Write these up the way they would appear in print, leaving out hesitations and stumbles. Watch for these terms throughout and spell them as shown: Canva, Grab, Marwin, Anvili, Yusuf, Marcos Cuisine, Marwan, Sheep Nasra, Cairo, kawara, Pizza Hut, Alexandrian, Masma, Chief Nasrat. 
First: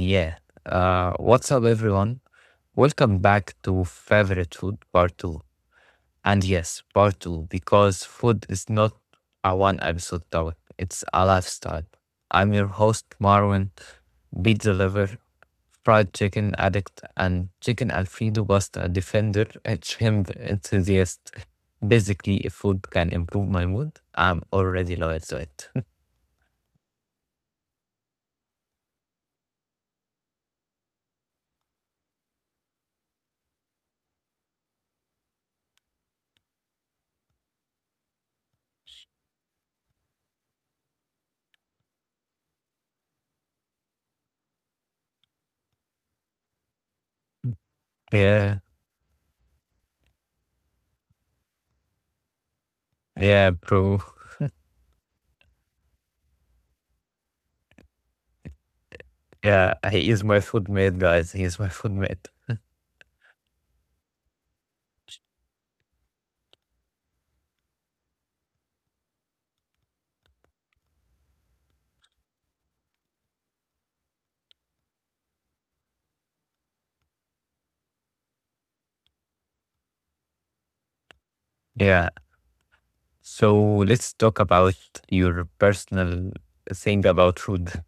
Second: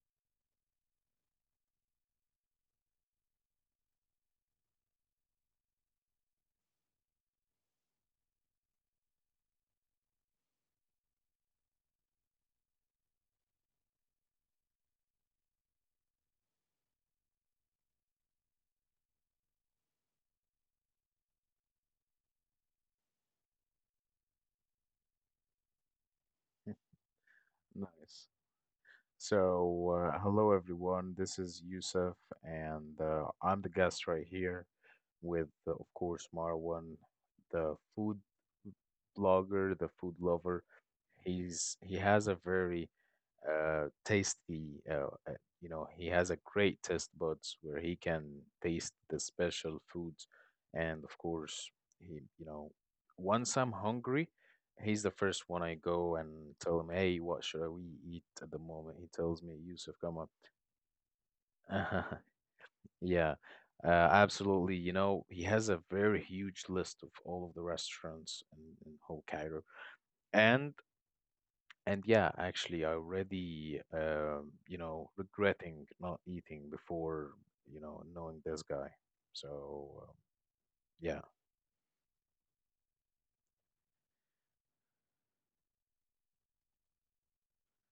yeah. What's up, everyone? Welcome back to Favorite Food Part 2. And yes, Part 2, because food is not a one episode topic, it's a lifestyle. I'm your host, Marwin, pizza lover, fried chicken addict, and chicken Alfredo pasta defender, and shrimp enthusiast. Basically, if food can improve my mood, I'm already loyal to it. Nice. So, hello everyone. This is Yusuf, and I'm the guest right here with, of course, Marwan, the food blogger, the food lover. He has a very tasty. You know, he has a great taste buds where he can Yeah, taste the special foods, and of course, he you know, yeah, once I'm bro. hungry, he's the first one I go and tell him, "Hey, what should we eat at the moment?" He tells me, Yeah, "Yusuf, he come is on." my food mate, guys. He is my food mate. Yeah, uh, Absolutely. You know, he has a very huge list of all of the restaurants in whole Cairo. And And yeah, actually, I already, you know, regretting not eating before, you know, knowing this guy. So, um, yeah, Yeah. So let's talk about your personal thing about food.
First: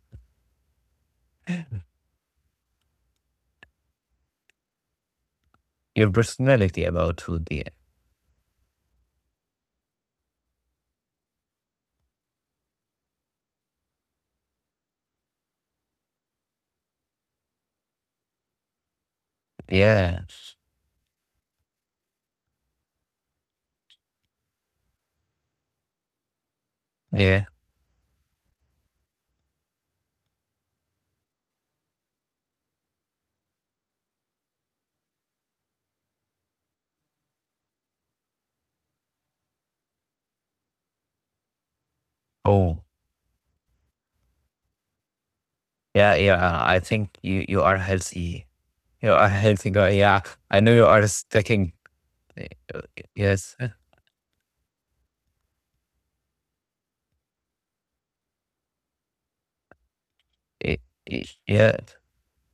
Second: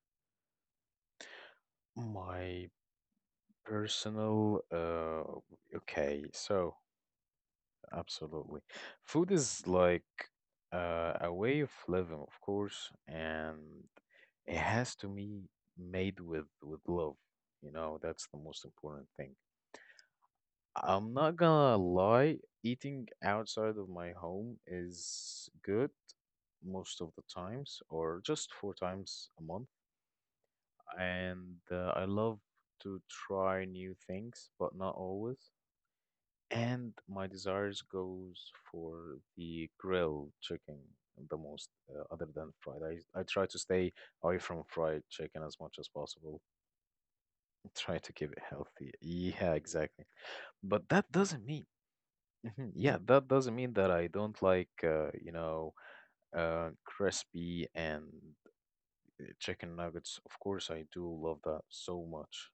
my personal, Your okay, so personality about food. Yeah. absolutely. Food is like a way of living, of course, and it has to be made with love. You know, that's the most important thing. Yeah. I'm not gonna lie, eating outside of my home is good most of the Yeah. times, or just four times a month. And I love to try new things, but not always. And my desires goes for the grilled chicken the most, other than fried. Oh. I try to stay away from fried chicken as much as Yeah, possible. yeah. I think you are Try to keep it healthy. healthy. You are Yeah, healthy guy. exactly. Yeah. I know you But are that doesn't mean sticking. mhm. Yeah, that doesn't Yes. mean that I don't like, you know, crispy and chicken nuggets. Of course, Eh, I do love that Yeah. so much.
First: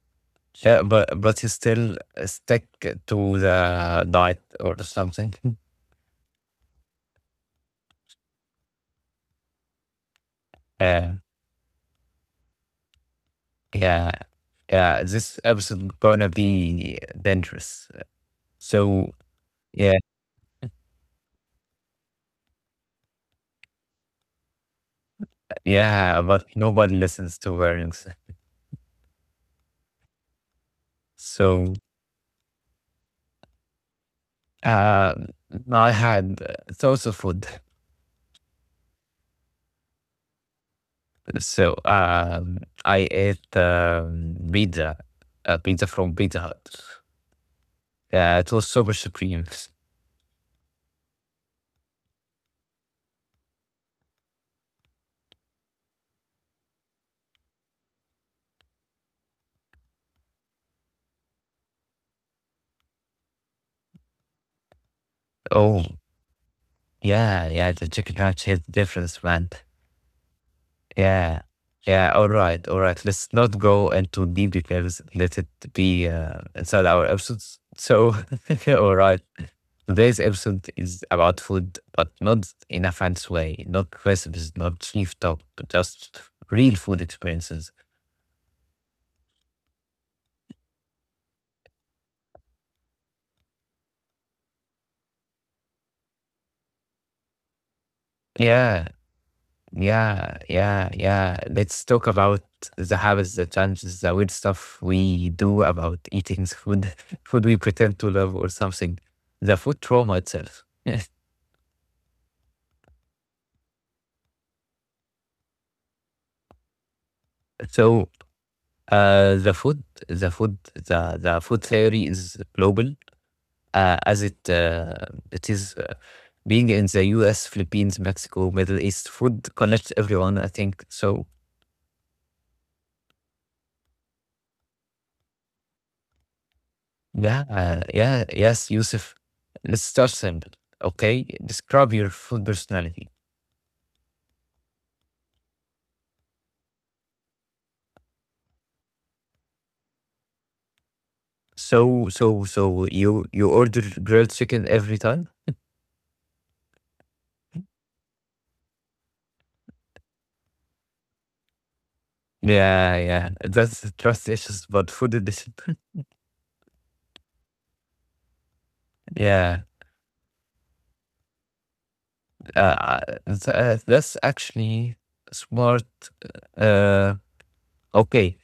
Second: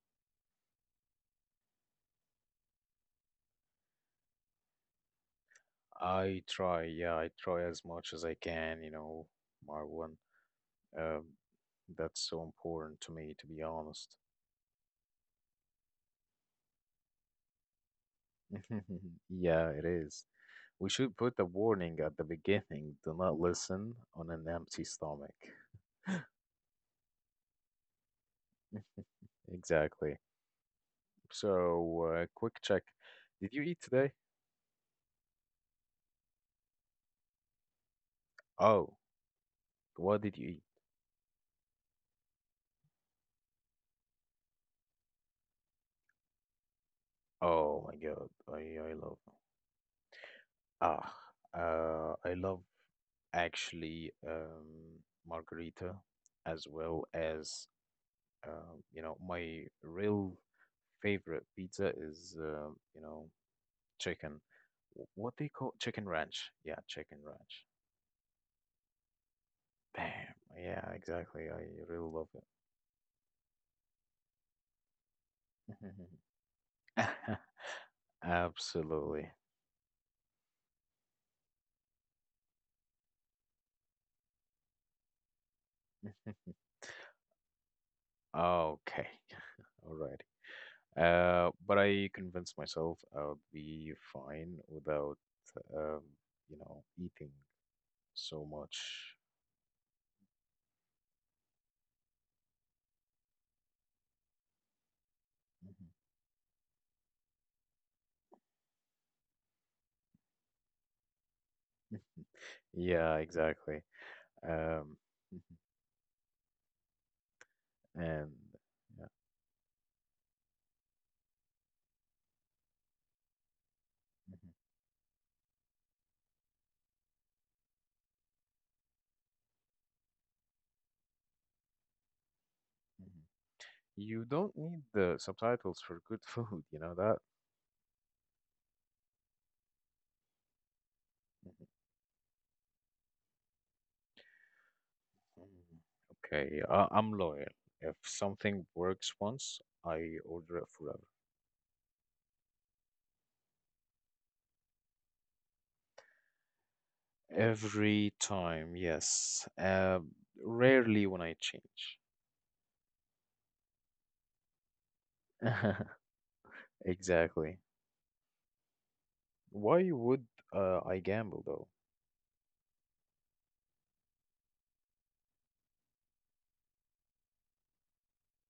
Yeah, but you still stick to the diet or something. I try, yeah, I try as much as I can, you know, Marwan. Yeah. Um, that's so important to me, to be Yeah, honest. yeah, this episode gonna be dangerous. So Yeah, it yeah, is. We should put a warning at the beginning. Do not listen on an empty stomach. yeah, but nobody listens to warnings. Exactly. So So, quick check. Did you eat today? um, I had thoughts of food. Oh, what did you eat? So I ate pizza from Pizza Hut. Oh my God, Yeah, it was I super love supreme. ah I love actually margarita as well as you know my real favorite pizza is you know chicken what they call Oh chicken ranch, yeah, chicken yeah, ranch yeah, the chicken ranch hit difference, man. bam, yeah, exactly, Yeah. I really Yeah. love All right. All right. Let's not go into deep details. Let it be inside it. our episodes. So, all right. Absolutely. Today's episode is about food, but not in a fancy way, not recipes, not chief talk, but just real food experiences. Okay. All right. But I convinced myself I would be fine without um, you know, eating so Yeah. much. Yeah. Yeah. Yeah. Let's talk about the habits, the challenges, the weird stuff we do Mhm. about eating food, food we pretend to love or something, the food trauma itself. Yeah, exactly. Um, So, and yeah, the food theory is global, as mhm, it is being in the U.S., Philippines, Mexico, Middle East. Food connects everyone, I think. So mhm, You don't need the subtitles for good food, you know that? yeah, yeah, yes, Yusuf. Let's start simple, okay? Describe your food personality. Mhm. Okay, I'm loyal. If something works once, I order it forever. So you order grilled chicken every time? Every time, yes. Rarely when I change. Yeah, yeah. That's trust issues, but food edition. Exactly. Yeah, Why would I gamble though? uh, that's actually smart. Uh, okay.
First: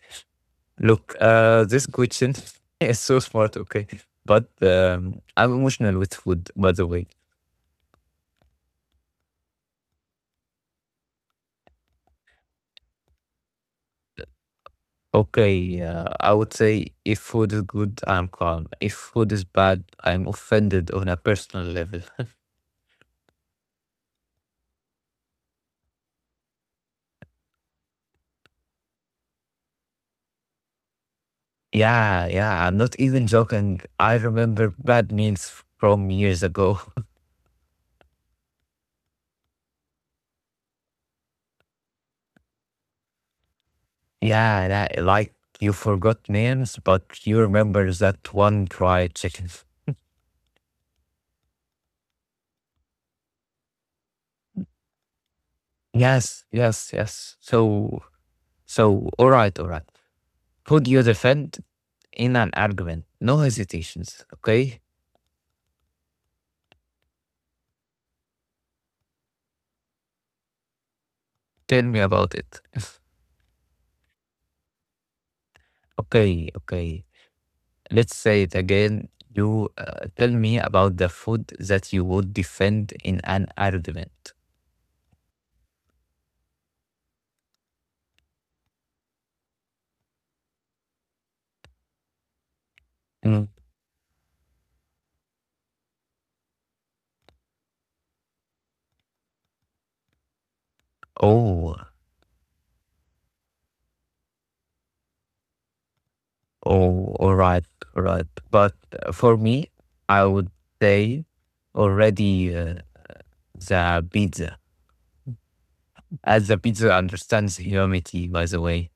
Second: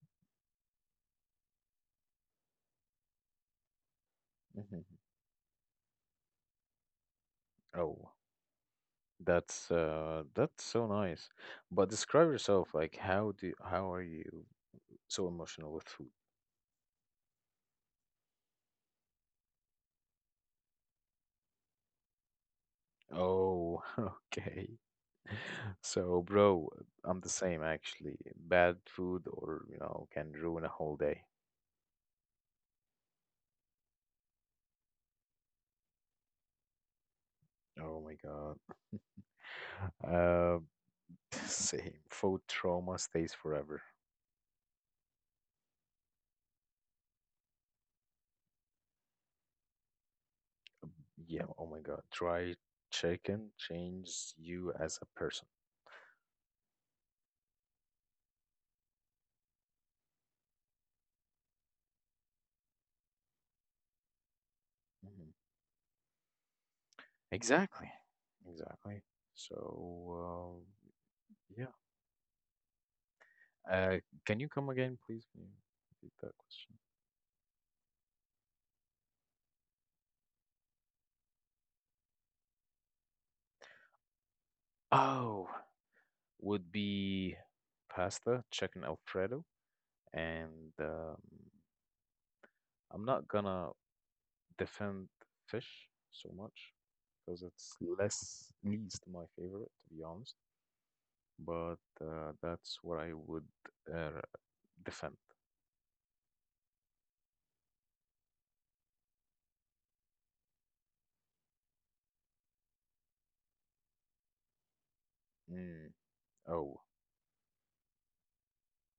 Look, this question is so smart. Okay, but Mhm. I'm emotional with food. By the way, Oh. That's so nice. But describe yourself. Like, how are you so emotional okay. with food? I would say if food is good, I'm calm. If food is bad, I'm offended on a personal level. Oh, okay. So, bro, I'm the same actually. Bad food or, you know, can ruin a whole day. Yeah, yeah. I'm not even joking. I remember bad meals from years ago. Oh my God. Uh, Same. Food trauma stays forever. Yeah, that, like you forgot names, but you remember that one fried chicken. Yeah, oh my God. Dry chicken changes you as a person. Yes, yes, yes. So, all right, all right. Who do you defend in an argument? No hesitations, okay? Mhm. Exactly. Exactly. So, um, yeah. Tell me about it. Uh, can you come again, please? Can you repeat that Okay, question? okay. Let's say it again. You tell me about the food that you would defend in an argument. Oh, would be pasta, chicken Alfredo, and I'm not Mm. gonna defend fish so much because it's less least my favorite, to be honest. But Oh, that's what I would uh, defend. oh, all right, all right. But for me, I would say already the pizza. Mm, As the oh, pizza understands humanity, by the way.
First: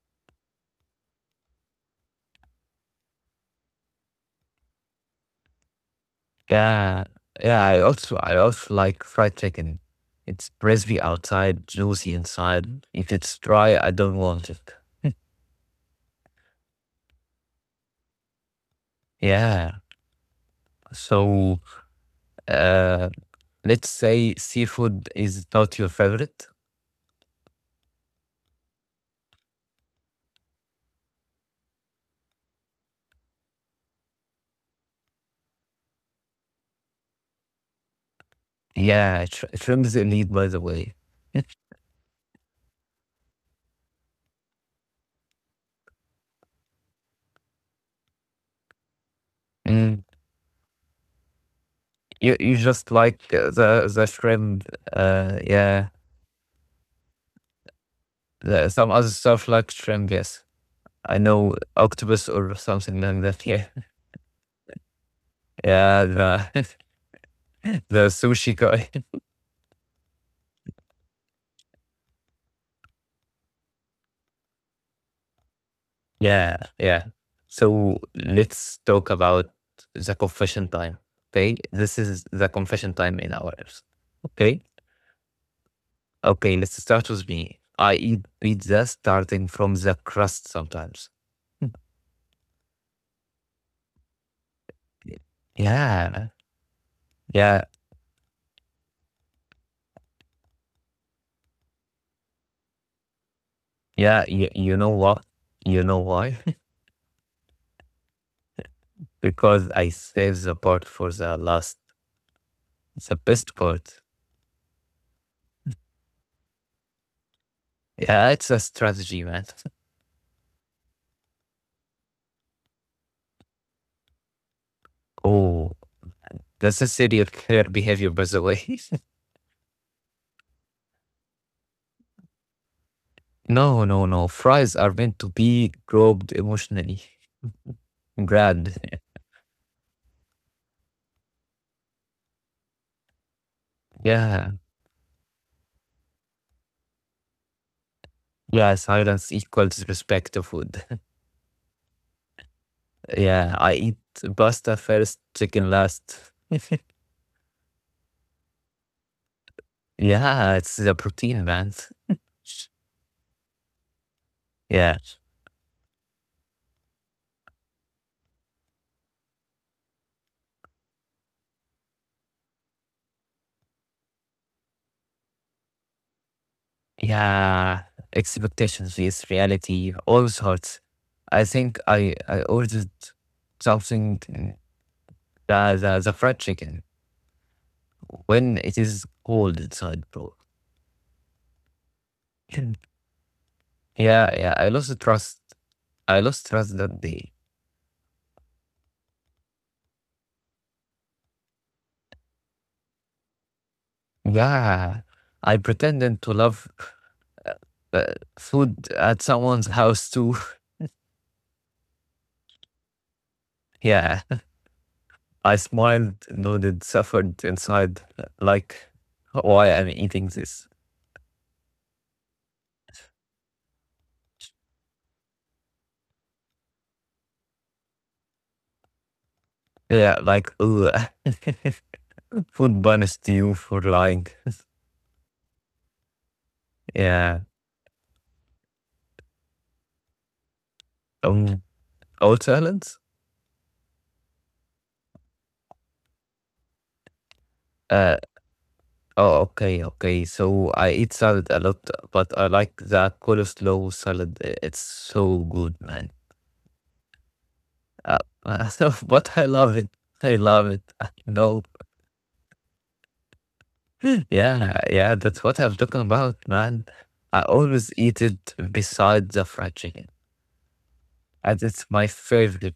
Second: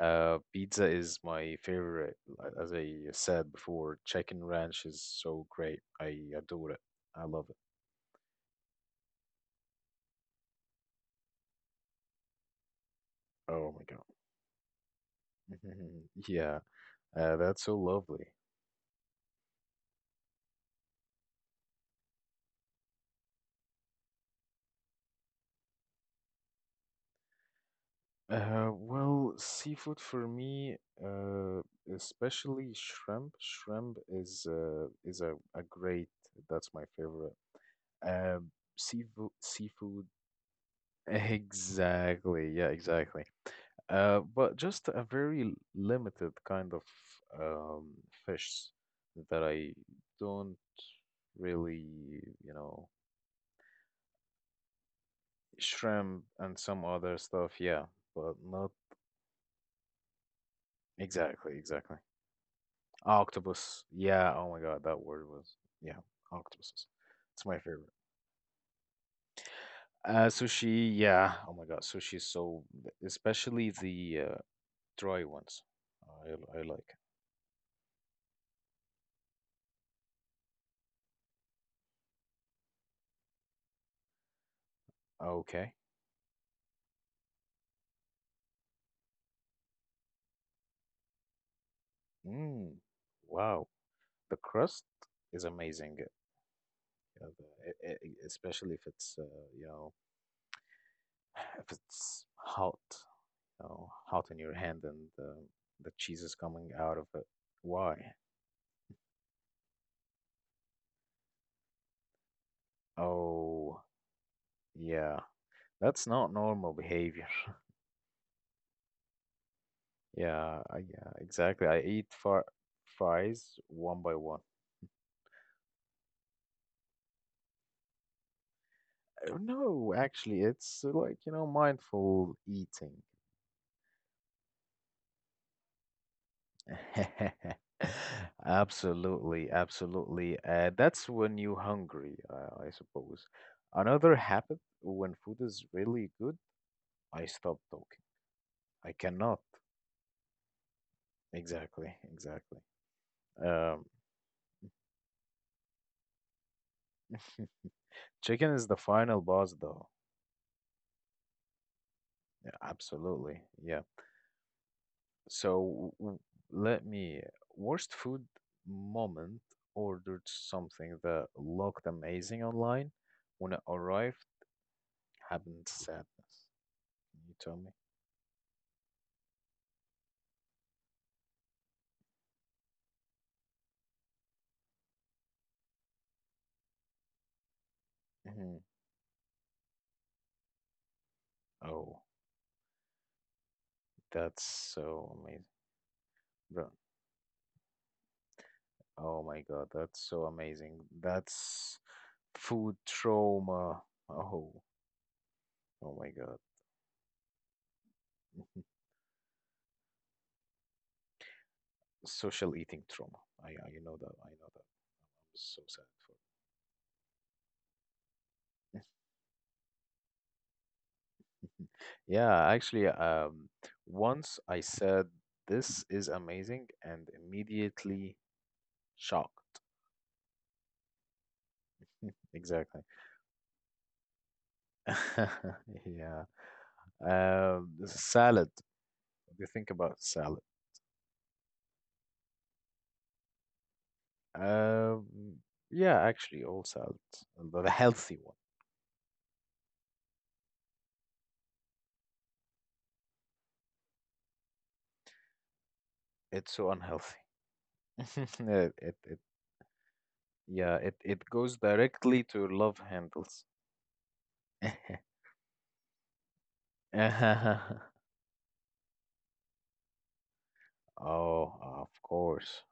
pizza is my favorite. Like, as I said before, chicken ranch is so great. I adore it. Yeah, I love it. yeah. I also like fried chicken. It's crispy outside, juicy inside. If it's Oh dry, my I don't want it. God. Yeah, that's so lovely. Yeah. So, uh, let's say seafood is not your favorite. Well, seafood for me, uh, especially shrimp. Shrimp is a great. That's my favorite. Um, Yeah, Seafood, shrimp is seafood. elite, by the way. Exactly. Yeah, exactly. But just a very limited kind of um, fish that I Mm. don't really, You you you know. just like the shrimp. Yeah. Shrimp and some other stuff, yeah, but not Some other stuff like shrimp. Yes, I know exactly, exactly. octopus or something like that. Yeah, Octopus, yeah, oh my god, that word was, yeah, yeah. The octopuses. It's my favorite. the sushi guy. Sushi, yeah, oh my god, sushi is so, especially the dry ones. Yeah, I like. yeah. So let's talk about the confession time. Okay, this is the confession time in our episode. Okay, Okay. okay. Let's start with me. I eat pizza starting from the crust sometimes. Mm, wow, the crust is amazing. Yeah, uh, yeah, the- e- e- especially if it's, you know, if it's hot. Oh, yeah. hot in You, your you hand know and what? You the know cheese is why? coming out of it. Why? Because I save the part for the last, the best Oh, part. yeah. That's not normal behavior. Yeah, it's a strategy, man. Yeah, I, yeah, exactly. I eat fr fries one by one. Oh, that's a serial killer behavior, by the way. No, actually, it's like, you know, mindful eating. No, no, no. Fries are meant to be groped emotionally. Grand. Absolutely, absolutely. That's when you're hungry, I suppose. Another Yeah. habit when food is really good, I stop talking. Yeah, I silence cannot. equals respect to food. Exactly, exactly. Yeah, I Um, eat pasta first, chicken last. Chicken is the final boss, though. Yeah, it's the protein, man. Yeah, absolutely. Yeah. Yeah. So w- Let me worst food moment ordered something that looked amazing online. When it arrived, happened sadness. You tell me. Yeah. Expectations is reality, all sorts. I think I ordered something, the fried chicken when Mhm. it is cold inside, bro. Oh, Yeah, that's yeah, I lost the so trust. amazing, I lost bro. trust that day. Oh my God, that's so amazing. That's food trauma. Oh, Yeah, I oh my pretended to God. love uh, uh, food at someone's house too. Social eating trauma. I you know that Yeah, I know that. I'm I so sad for. smiled, nodded, suffered inside, like why am I eating this. Yeah, actually, once I said this is amazing and immediately shocked. Yeah, like ugh. Food Exactly. banished you for lying. Yeah. Yeah. Salad. What do you think about salad? Um. Oh, salads. Um, yeah, actually, all salads, the Uh. healthy one. Oh, okay, okay. So I eat salad a lot, but I like that coleslaw salad. It's so good, man. It's so unhealthy. Uh, uh, It, so, it, it, but I love it. I love yeah, it. it, it goes No, directly to love handles. yeah, yeah, that's what I'm talking about, man. I always eat it beside the fried chicken, Oh, and it's of my course, favorite.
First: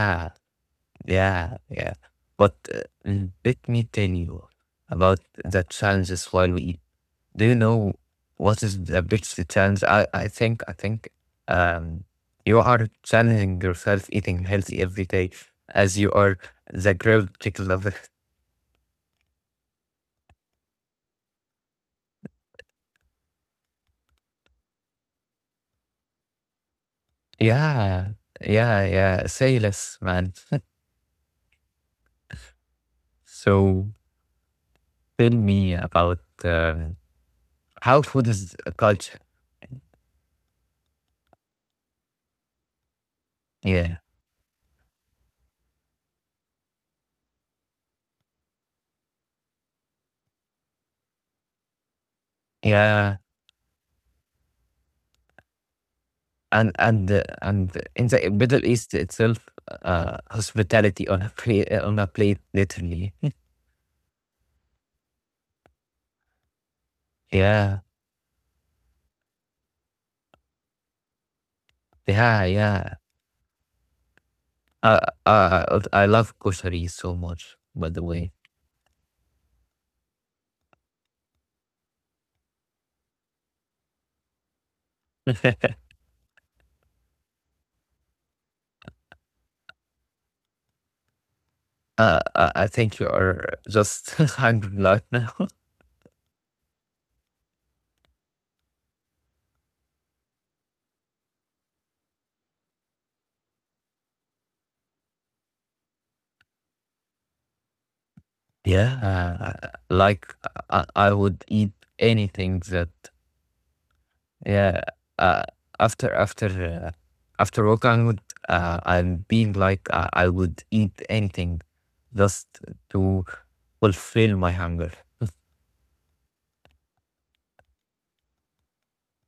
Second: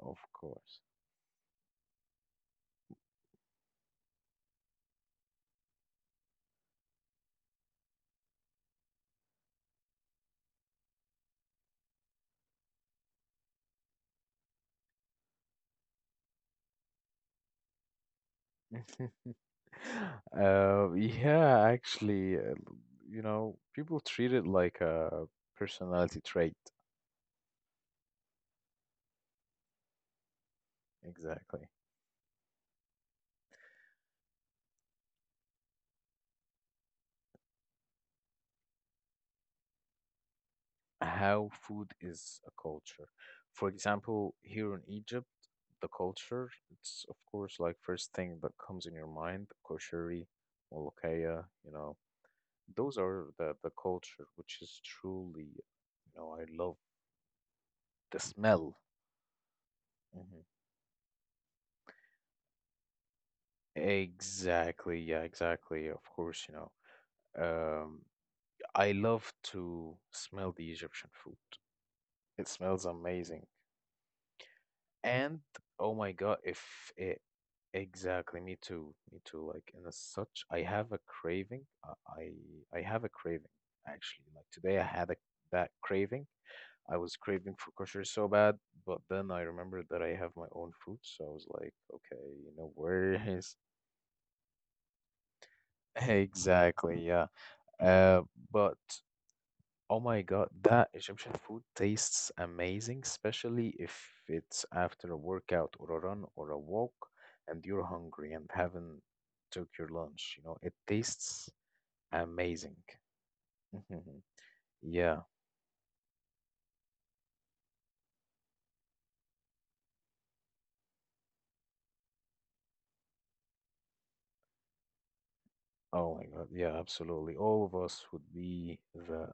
of course. yeah, yeah. But let me tell you about the challenges while we eat. Do you know what is the biggest challenge? I think, um, you are challenging yourself eating healthy every day, as you are the grilled chicken lover. Yeah, actually, you know, people treat it like a personality trait. Yeah, yeah, yeah. Say less, man. Exactly. So tell me about how food is a culture. How food is a culture. For Yeah, example, here in Egypt, the culture, it's of course like first thing that comes in your mind, koshari, molokhaya, you know, those yeah, are the culture, which is truly, you know, I and love and uh, and in the the Middle smell. East itself, Mm-hmm. hospitality on a plate, on a plate, literally. Exactly, yeah, exactly. Of course, you know. Yeah, Um, I love to smell the Egyptian food. It yeah, smells yeah. amazing. Uh, And oh I my God, love if koshari it so much. By the way, exactly me too, me too. Like and as such, I have a craving. I have a craving actually. Like today, I had a, that uh, craving. I was craving for kosher so bad, but then I remembered that I have my own food, so I was like, okay, I you know, I think you where is are just hungry right now. exactly, yeah. Uh, but oh my God, that Egyptian food tastes amazing, especially if it's after a workout or a run or a walk and you're hungry and haven't Yeah, took your lunch. like You know, it I tastes would eat anything amazing. that, yeah. Yeah. Uh, after after uh, after work, I'm being like I would eat anything just to fulfill my hunger. Oh my God. Yeah, absolutely. All of us would be the.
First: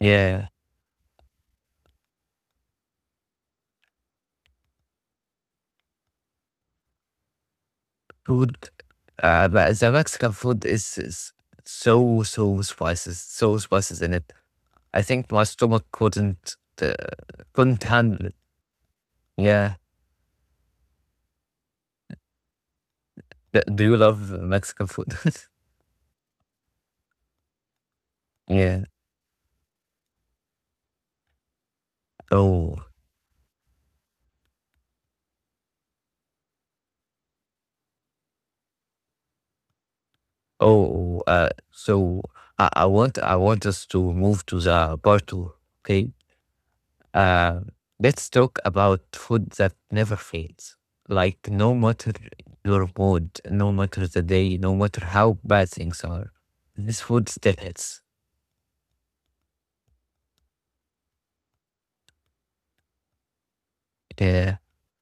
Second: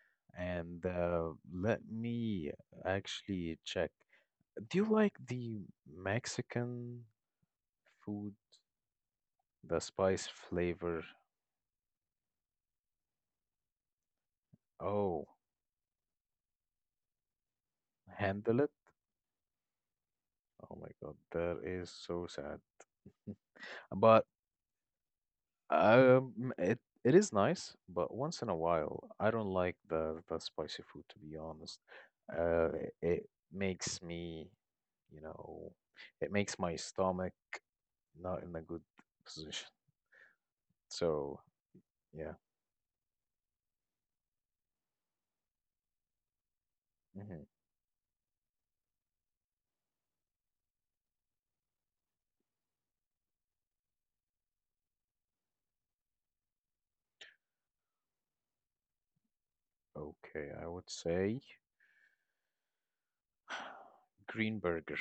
Yeah, And let me actually check. Do you like the Mexican food, food. But the the spice Mexican food is, flavor? is so spices, so spices in it. I Oh. think my stomach uh, couldn't handle it. Handle it. Yeah. Oh my god, that is so sad. Do you But love Mexican food? It it is nice, but once in a Yeah. while, I don't like the spicy food to be honest. Oh, It, it makes me, you know, it makes my stomach not in a good position. oh, So so yeah, I want us to move to the part two. Okay. hmm Uh, let's talk about food that never fails. Like no matter your mood, no matter the day, no matter how bad things are, this food still hits. okay, I would say Yeah. green burger,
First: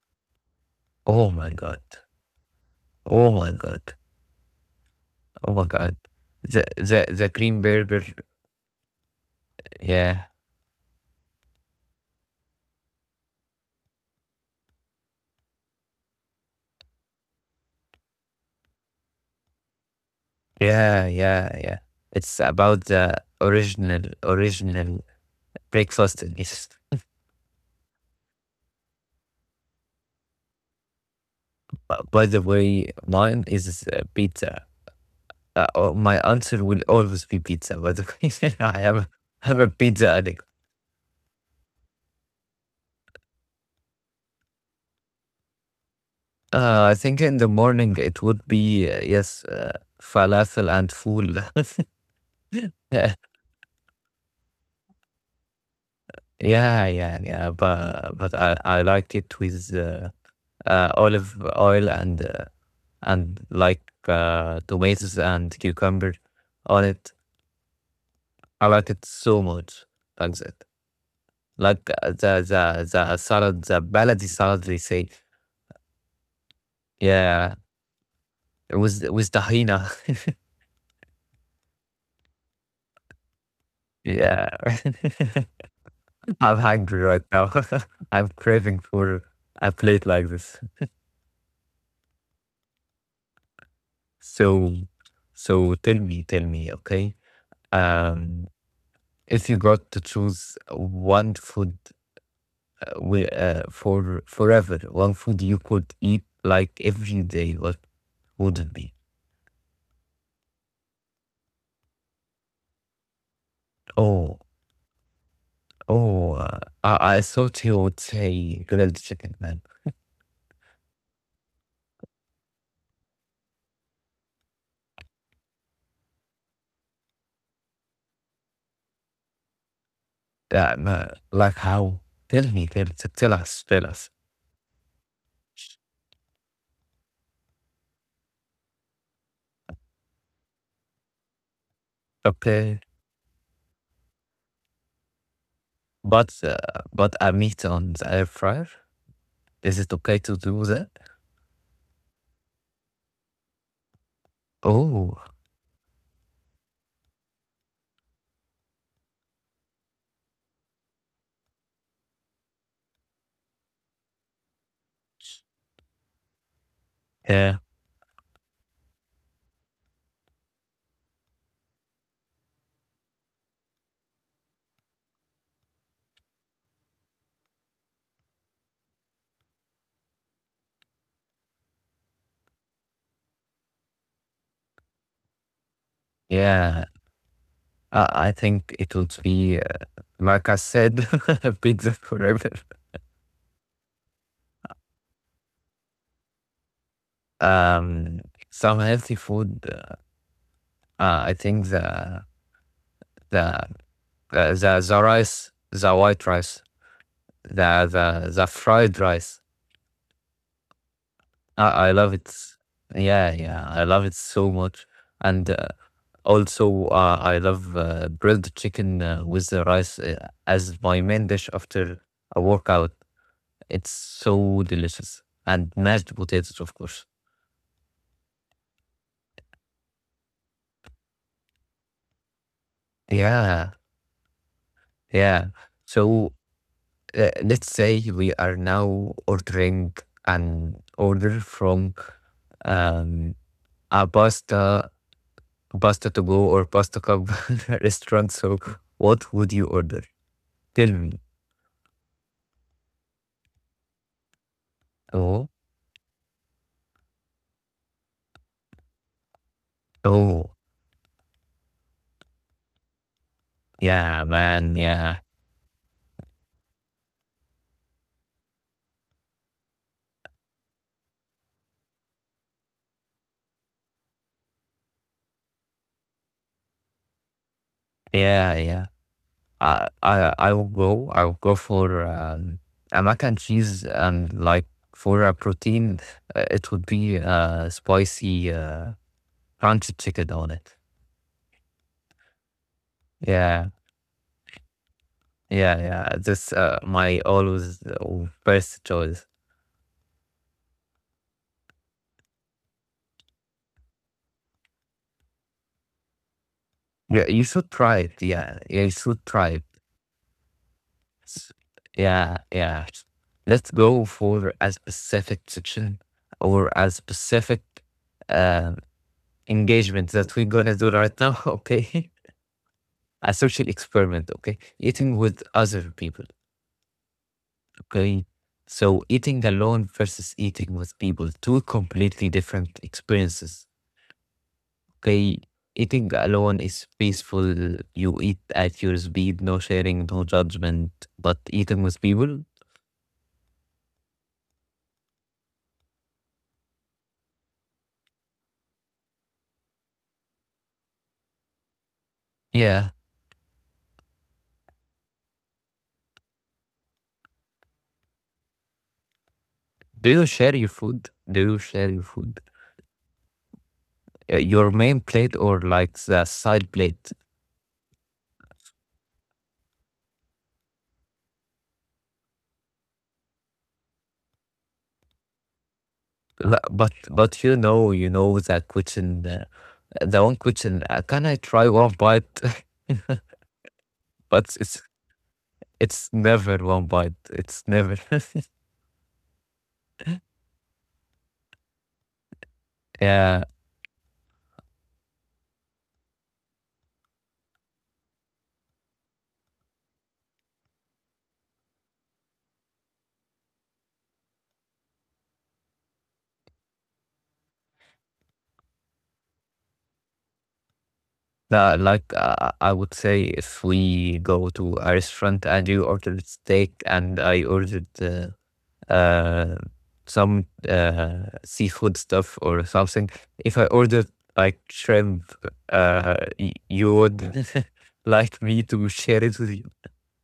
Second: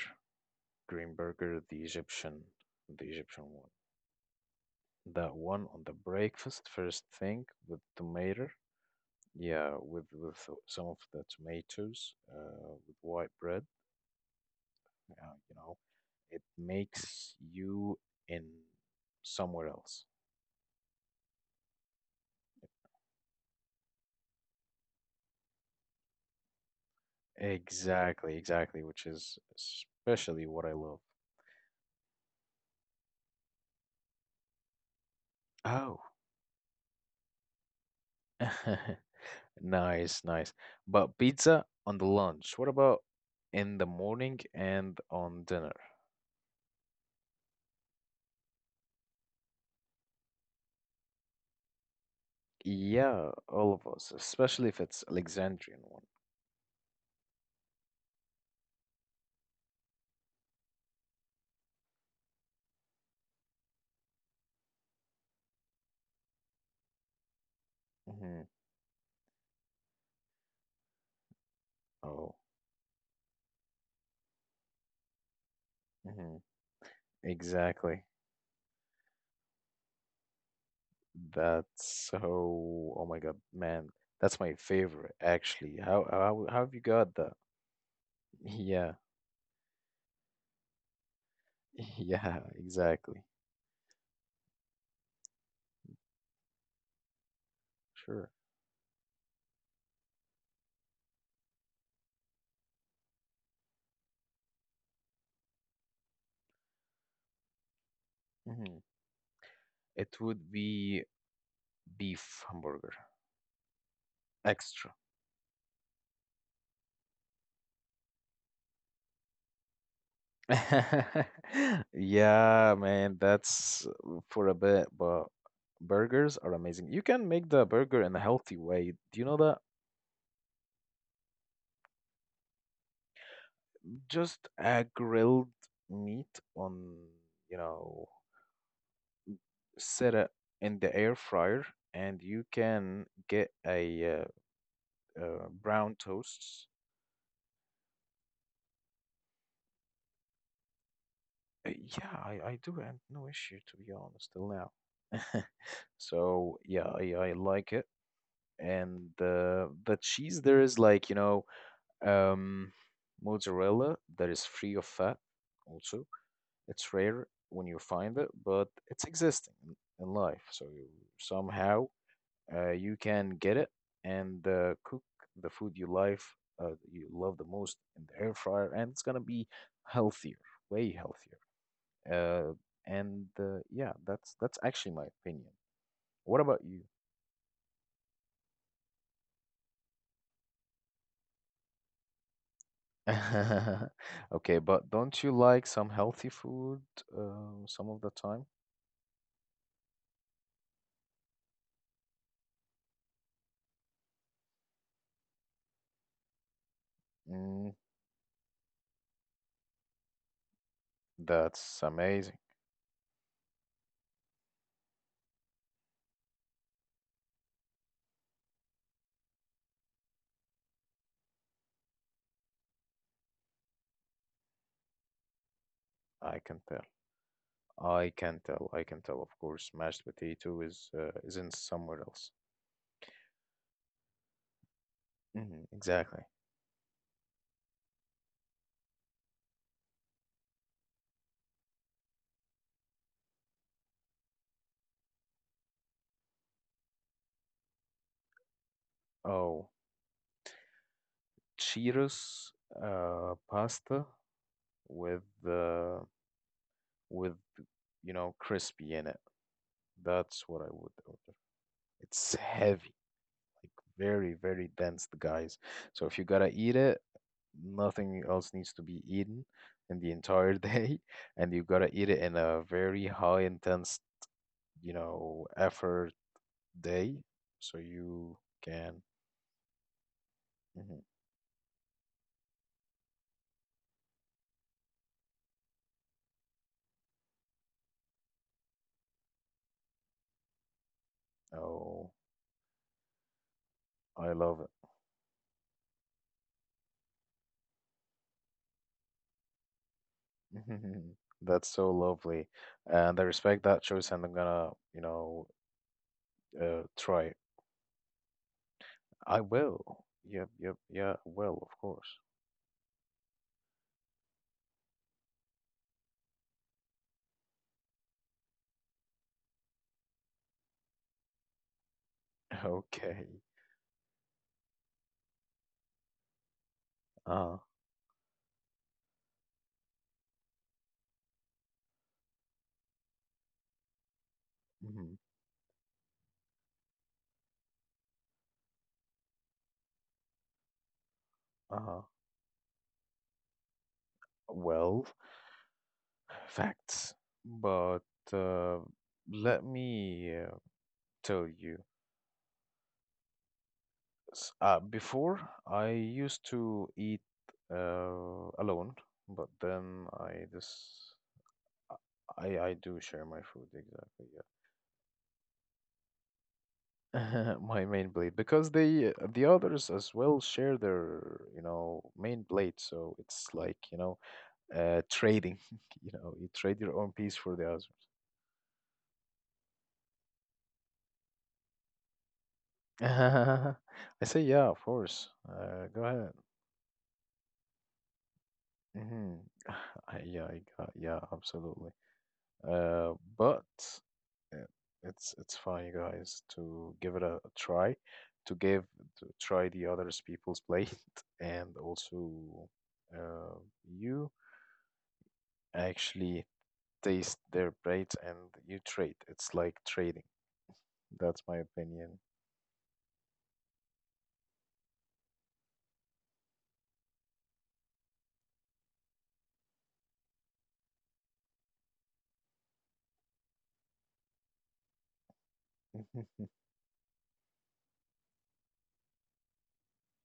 green Oh my burger, God. The Oh Egyptian my one. God. That Oh my one on the God. The breakfast the first the thing green with burger. tomato. Yeah, with Yeah. with so, some of the tomatoes, with white bread. You know, it makes you in somewhere else. Yeah. Yeah. Yeah. It's about the original breakfast is, Exactly, exactly, which is especially what I love. By the way, mine is pizza. Oh, Oh, my answer will always be pizza. By the way, I'm a pizza nice, addict. nice. But pizza on the lunch. What about in the morning and on dinner? I think in the morning it would be yes, falafel and fool. Yeah, Yeah, all of us, especially if it's Alexandrian one. yeah, yeah. But I liked it with olive oil and like tomatoes and cucumber on it. Mm-hmm. I like it so much. Like that. Like Oh, the salad, the baladi salad they say. hmm Yeah. exactly. With tahina. That's so. Oh my God, man, that's Yeah. my favorite actually. How how I'm how have you hungry got right that? now. I'm craving Yeah, for a plate like this. yeah, exactly. So so tell me, okay? Sure. Um if you got to choose one food for forever, one food you could eat like every day, what would it Hmm. be? It would be beef hamburger, Oh, extra. oh, I thought you would say grilled chicken, man. Yeah, man, that's for a bit, but burgers are amazing. You can make the burger in a healthy way. Do you know that? Like how? Tell me, tell us, tell us. Just a grilled meat on, you know. Set it in the air fryer and you Okay, can get a brown but uh, toast. but I meat on the air fryer. Is it okay to do that? Yeah, I do have no issue to be honest till now. Oh, So yeah, I like it. And the cheese there is like, you know, um, mozzarella that is free of fat also. It's rare yeah, when you find it, but it's existing in life. So you somehow you can get it and cook the food you like, you love the most in the air fryer, and it's gonna be healthier, way healthier. Uh, and yeah, that's actually my opinion. What about yeah. you? I think it would be like I said, pizza forever. Okay, but don't you like some healthy food some of the Um, time? some healthy food. I think the the rice, the white rice, Mm, the fried rice. I, that's I love it. amazing. Yeah, yeah, I love it so much. And also, I love grilled chicken with the rice as my main dish after a workout. It's so delicious. And mashed I potatoes, can of tell. course. I can tell. I can tell. Of course, mashed potato is isn't somewhere else. Yeah, yeah. Hmm, exactly. So let's say we are now ordering an order from um, a pasta, pasta to go or pasta cup restaurant. So what would you Oh. order? Good. Cheetos pasta with Oh, uh, with you know crispy in it. That's oh, what I would order. It's heavy, like yeah, very man, dense, yeah, guys. So if you gotta eat it, nothing else needs to be eaten in the entire day, and you gotta eat it in a very high intense you know effort day, so you yeah, yeah. can. I will Mhm. go. I will go for a mac and cheese, and like for a protein, it would be spicy crunchy chicken on it. Oh, Yeah, I love it. yeah, yeah. This my always first choice. That's so lovely. And I respect that choice, and I'm gonna, you know, Yeah, try. you should try it. Yeah, yeah, you should I try it. will. Yep, yep, yeah, S- will, of course. Yeah, yeah. Let's go for a specific section or a specific uh, engagement that we're gonna do right now. Okay, a Okay. social experiment. Okay, eating with other people. Uh, Okay, so eating alone versus eating with people, two completely different experiences. Hmm. Okay, eating alone is peaceful. You eat at your speed, no sharing, no judgment. But eating with uh, people, well, facts. But uh, let me tell you. yeah. Before, I used to eat alone, but Do then you I share your food? just Do you share your food? I do share my food exactly. Your main plate or like the side plate? My main blade because the others as well share their main blade, so it's like trading. You La- trade But your own piece but you for the others. know you know that question the one question can I try one bite? I say But yeah, it's of course. Go it's ahead. never one bite. It's never. Hmm. Yeah, yeah, absolutely. Uh, Yeah, but uh, it's fine, you guys, to give it a try, to give to try the others people's blade, and also uh, you. Actually taste their plates and you trade. It's like trading. That's my no, like opinion. I would say if we go to a restaurant and you ordered steak and I ordered uh, some seafood stuff or something. If I ordered like shrimp, y- you would like me to share it with you.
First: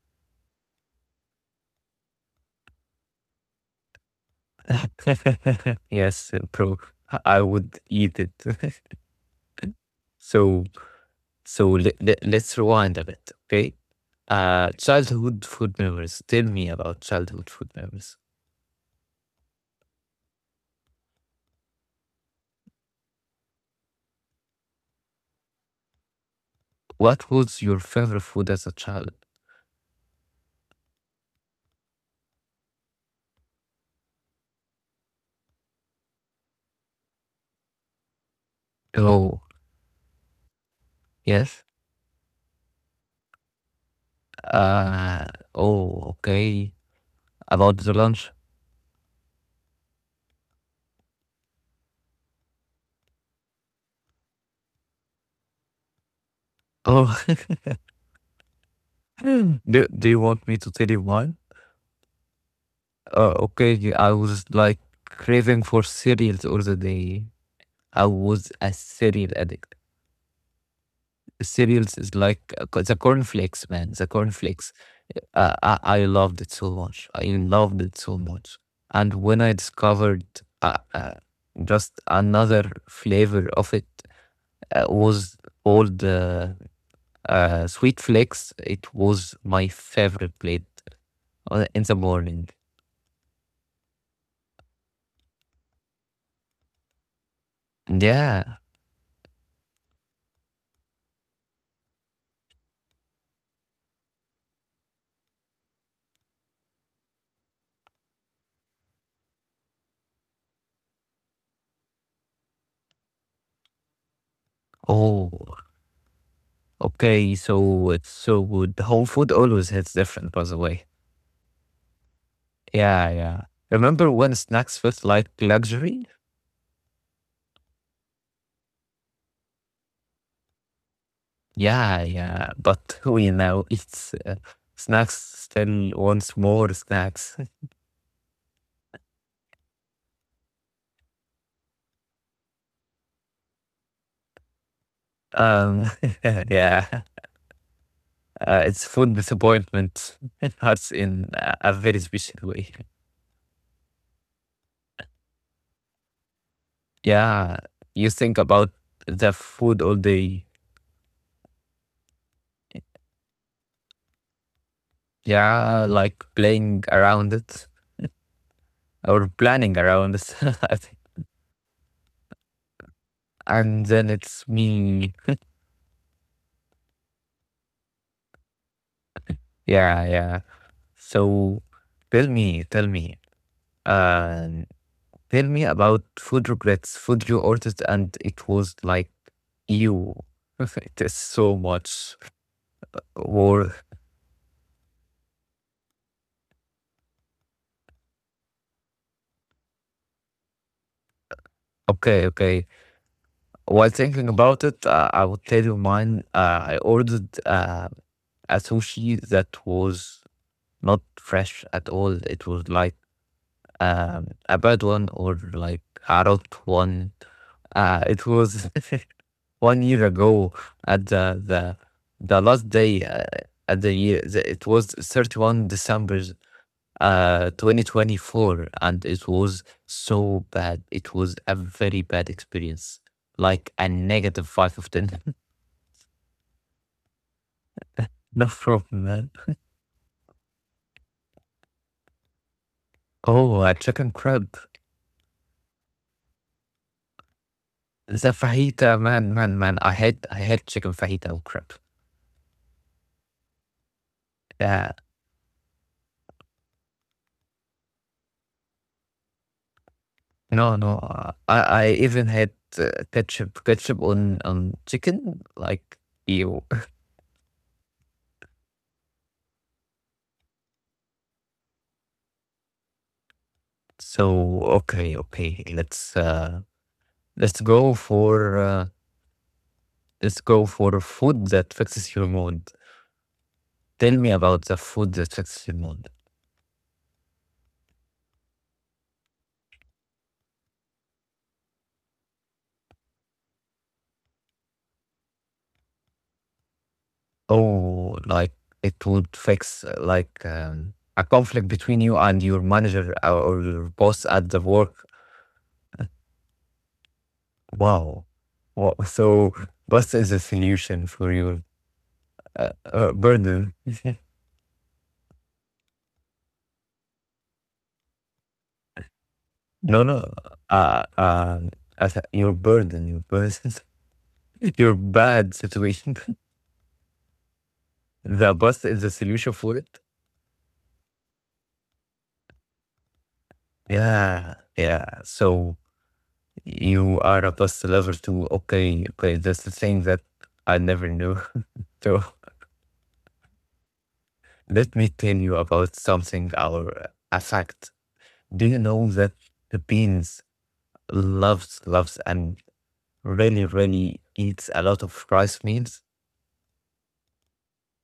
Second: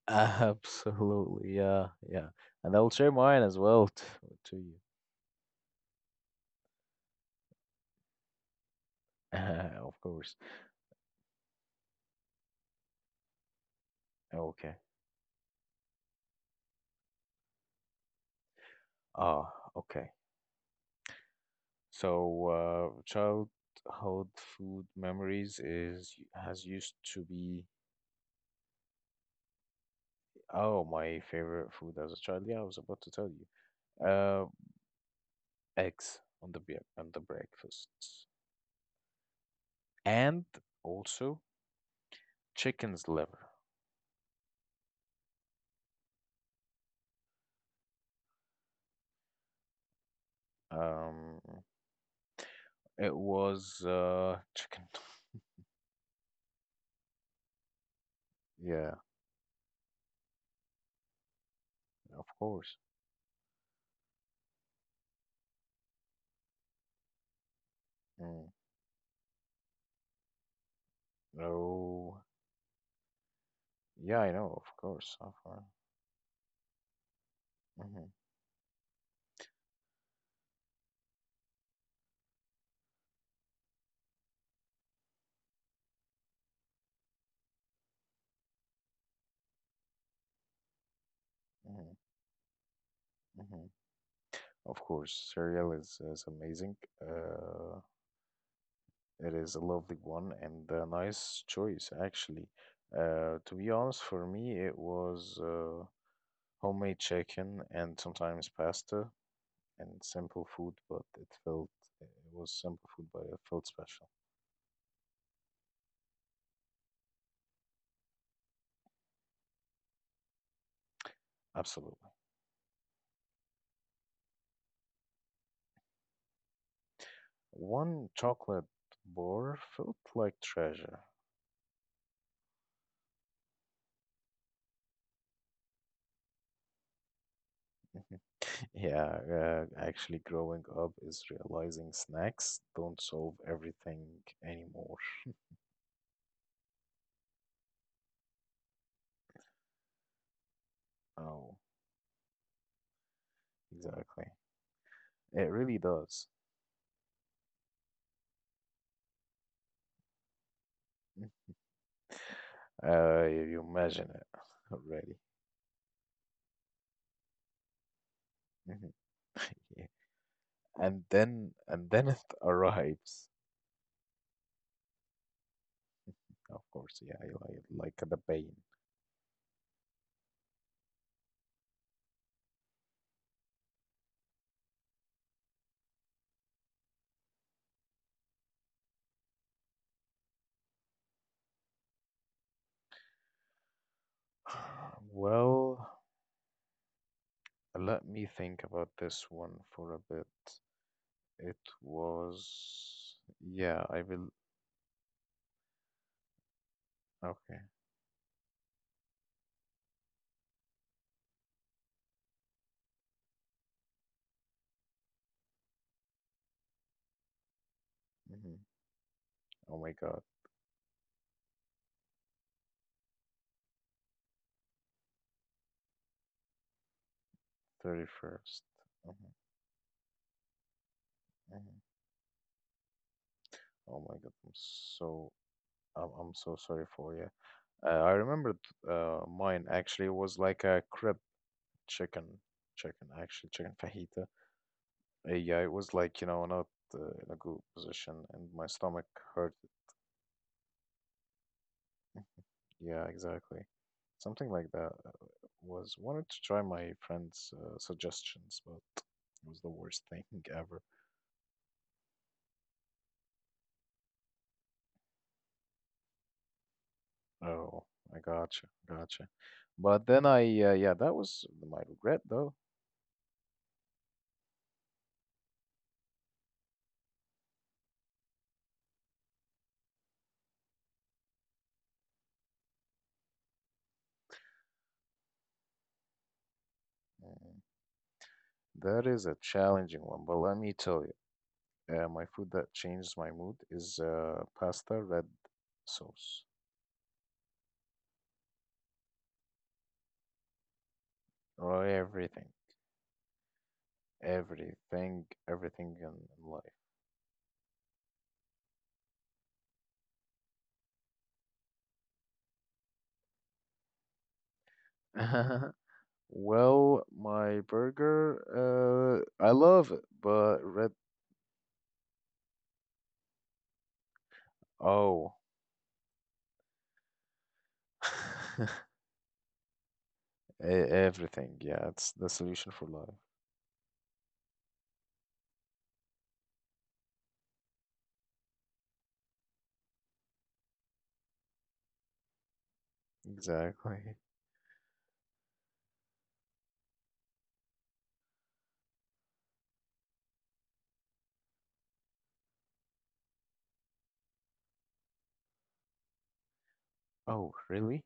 Absolutely, yeah, yeah. And I'll share mine as well t to you. Yes, bro, I would eat it. Of course. so let's rewind a bit, okay? Okay. Childhood food memories. Tell me about childhood food memories. Ah, okay. So, childhood food memories is has used to What was be. your favorite food as a child? Oh, my favorite food as a child. Yeah, I was about to tell you. Eggs on the breakfasts, Oh, and also yes. chicken's liver. Uh, oh, okay. About the lunch? Um, it was chicken. Oh, Yeah, do you want me to tell you mine? of course. Okay, y- I was like craving for cereals all the day. I Mm. was a cereal addict. Cereals is Oh, like co- the cornflakes, man. The yeah, I know, cornflakes. of course. I loved it so much. I loved it Mm-hmm. so much. And when I discovered uh, uh, just another flavor of it was all the Sweet Flicks. It was my favorite plate in Hmm. the morning. Hmm. Of course, cereal is amazing. Uh, Yeah. it is a lovely one and a nice choice, actually. To be honest, for me, it was homemade chicken and sometimes pasta. And simple food, but it was simple food, but it felt special. Oh, okay. So it's so good. The whole food always hits different, by the way. Absolutely. Yeah, yeah. Remember when snacks felt like luxury? One chocolate bar felt like treasure. Yeah, yeah. But we know it's snacks still wants more snacks. Yeah, actually, growing up is realizing snacks don't solve everything anymore. Um, yeah. It's food disappointment. It hurts in Oh, a very special way. exactly. It really does. Yeah, you think about the food all day. Mm. You imagine it already. Yeah, like playing around it Mhm. or planning Yeah. around it. I think. And then it arrives. And then it's me. Of course, yeah, like the pain. Yeah, yeah. So tell me, tell me, uh, tell me about food regrets, food you ordered and it was like you. It is so much. Or Well, let me think about this one for a bit. It okay, okay. was, yeah, While I will. thinking about it, I would tell you mine. I ordered Okay. A sushi that was not fresh at all. It was like a bad one or like a rot one. It Hmm. was Oh one my year God, ago at the last day at the year. It was 31st December 31st. 2024, and it Mm-hmm. was so bad. It was a Hmm. very bad experience, like a Oh my God, I'm negative 5 of 10. so I'm, I'm so sorry for you. I No remembered problem, man. mine actually was like a crib chicken, chicken actually Oh, chicken a chicken fajita. crab. Yeah, it was like not in a good position, The and my fajita, stomach hurt. Man, I had chicken fajita and crab. Yeah, exactly. Something like that Yeah. Was wanted to try my friend's suggestions, but it was the worst thing no ever. no I even had ketchup on chicken, like ew. Oh, I gotcha, gotcha. But then yeah, that was my regret though. So okay, let's go for uh let's go for food that fixes your mood. Tell me about the food that fixes your mood. Mm, That is a challenging one, but let me tell you, my food that changes my mood is pasta, red sauce, Oh, like it would fix like a conflict or between you and everything, your manager or your boss at the work. everything, everything in Wow. Wha- So, boss is a solution for your burden. life. Well, my burger, I love it, No, no. but red. Uh, um, as a- your burden, your Oh, bad situation. The E- boss is a solution for it. everything. Yeah, it's the solution for life. Yeah, yeah. So you are a plus level two. Okay, okay, that's the thing that I never knew. So Exactly. let me tell you about something or a fact. Do you know that the beans loves, loves, and really, really eats a lot of rice meals? Oh, really?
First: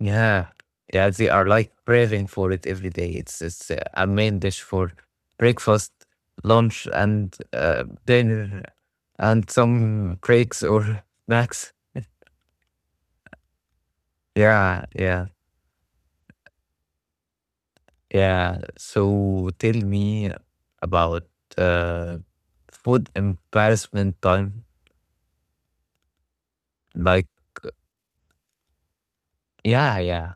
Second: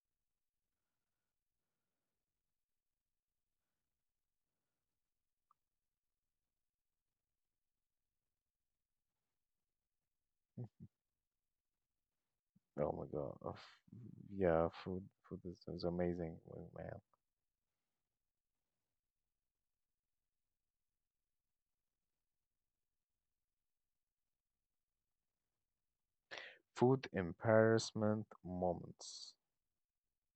Yeah. Yeah, they are like craving for it every day. It's a main dish for breakfast, lunch, and dinner, and some cakes or snacks. Oh my God. Yeah, Yeah, food. yeah. Food is amazing, oh, man. Yeah, so tell me about uh, food embarrassment time. Food Like, embarrassment moments. yeah, yeah,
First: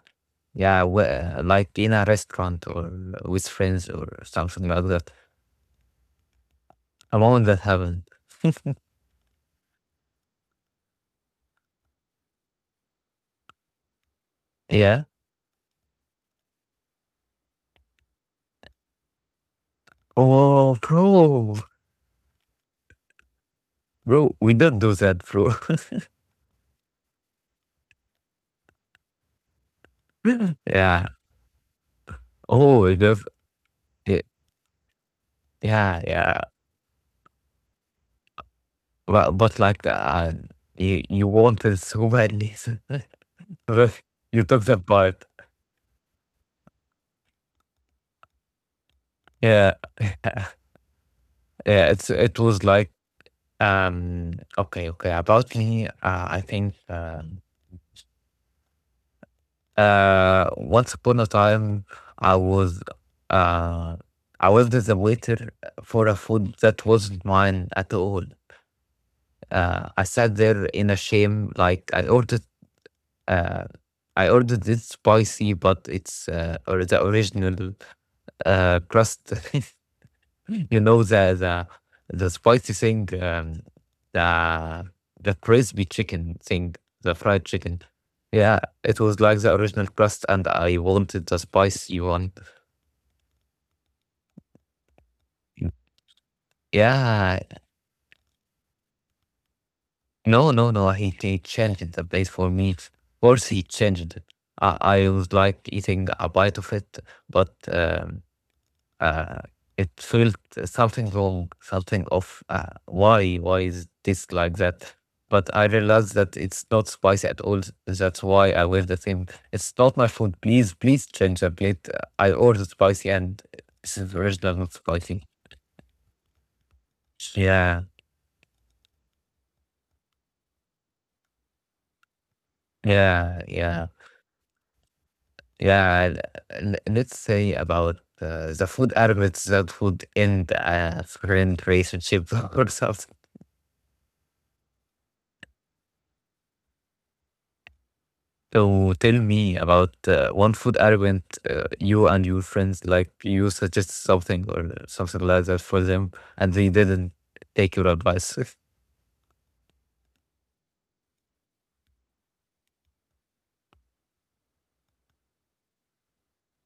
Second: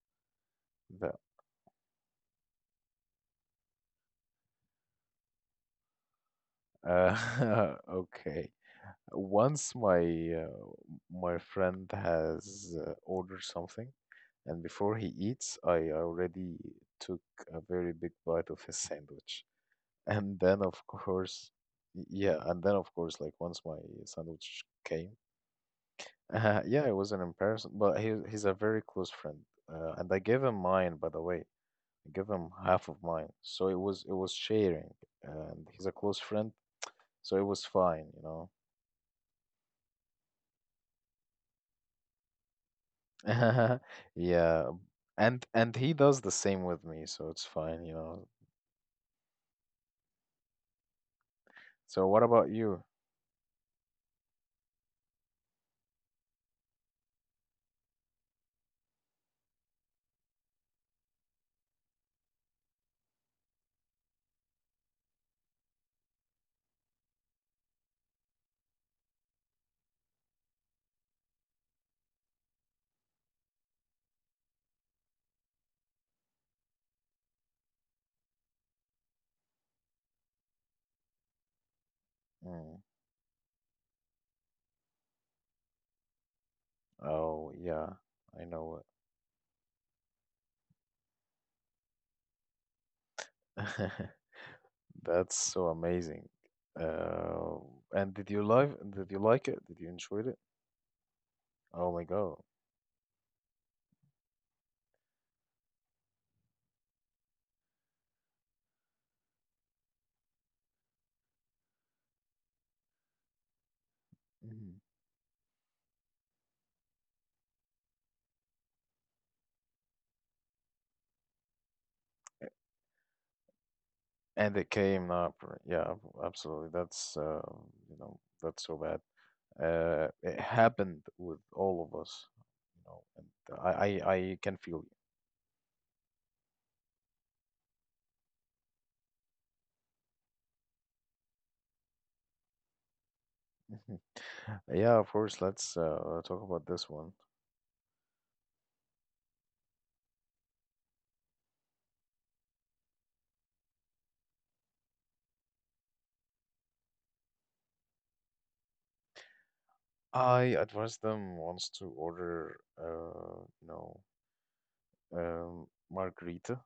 yeah, The wh- like in a restaurant or with friends or something like that. A moment that happened. Okay. Once uh, my friend has ordered something. And before Yeah. he eats, I already took a very big bite of his sandwich. And then, Oh, of course, bro, yeah, and then, of course, like once my bro, we sandwich don't do came, that, bro. Yeah, it was an embarrassment, but he's a very close friend. And I gave him mine, Yeah. by the way. I gave him Oh, half it of does- mine. So it was it it- was sharing. And he's a yeah, close yeah. friend, so it was fine, you know." But like you you wanted so badly, but you took Yeah. that part. And he does the same with me, so it's "fine, you know." Yeah. Yeah, So it's what it about was you? like okay, okay, about me. I think once upon a time I was uh I was as a waiter for a food that wasn't mine at all. I sat there in a shame. Like uh I ordered this spicy, but it's or the original crust. You know the spicy Hmm. thing, the the crispy chicken thing, the fried Oh, chicken. yeah, I Yeah, know it was like the original crust, and I wanted the spicy one. it. That's so amazing. Yeah, Uh, and did you like it? Did you enjoy it? No. He Oh changed my the plate God. for me. Of course, he changed it. I was like eating a bite of it, but Uh, it felt something wrong, something off. Why? Why is this like Hmm that? But I realized that it's not spicy at all. That's why I wear the same. It's not my food. Please change the plate. I ordered spicy and this is And original, it not came spicy. up. R- Yeah, ab- absolutely. That's Yeah, you know, that's so bad. It happened with all of us, you know, and yeah, yeah, I can feel yeah. L- l- Let's say about the food elements that would end a friend relationship or something. you. Yeah, of course. Let's talk about this one. So tell me about one food argument you and your friends, like you suggest something or something like that for them and they didn't take your advice. I advise them once to order, you know, margarita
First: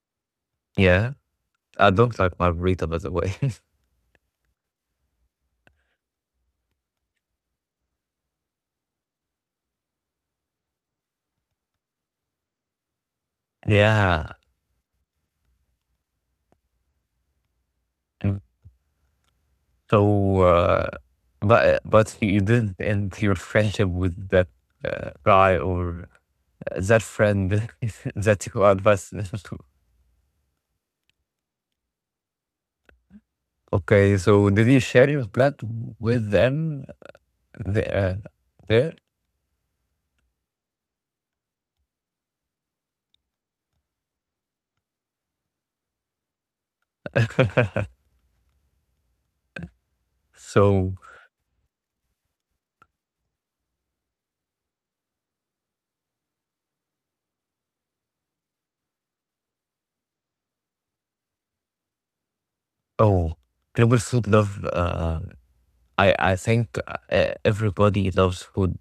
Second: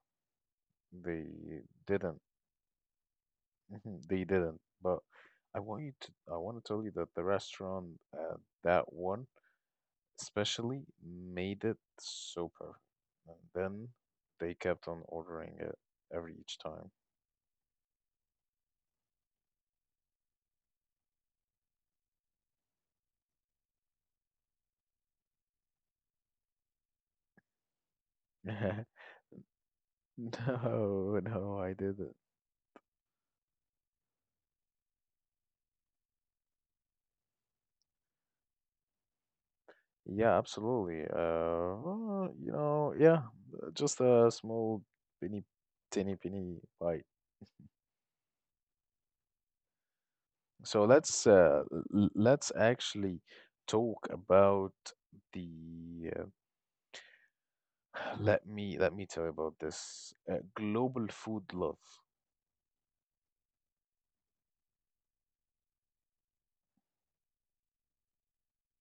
Yeah. They I don't didn't. like margarita, by the way. Mhm, They didn't. But I want you to, I want to tell you that the restaurant, that one especially, made it so perfect. And then Yeah. they kept on ordering it every each time. Mm. So but you didn't end your friendship with that guy or that friend that you advised them to. No, no, I didn't. Okay, so did you share your plan with them there? there? Yeah, absolutely. Well, you know, yeah, just a small, penny, tiny, penny bite. So So, let's l- let's actually talk about the let me tell you about this global food love. oh, global food love. I think everybody loves food.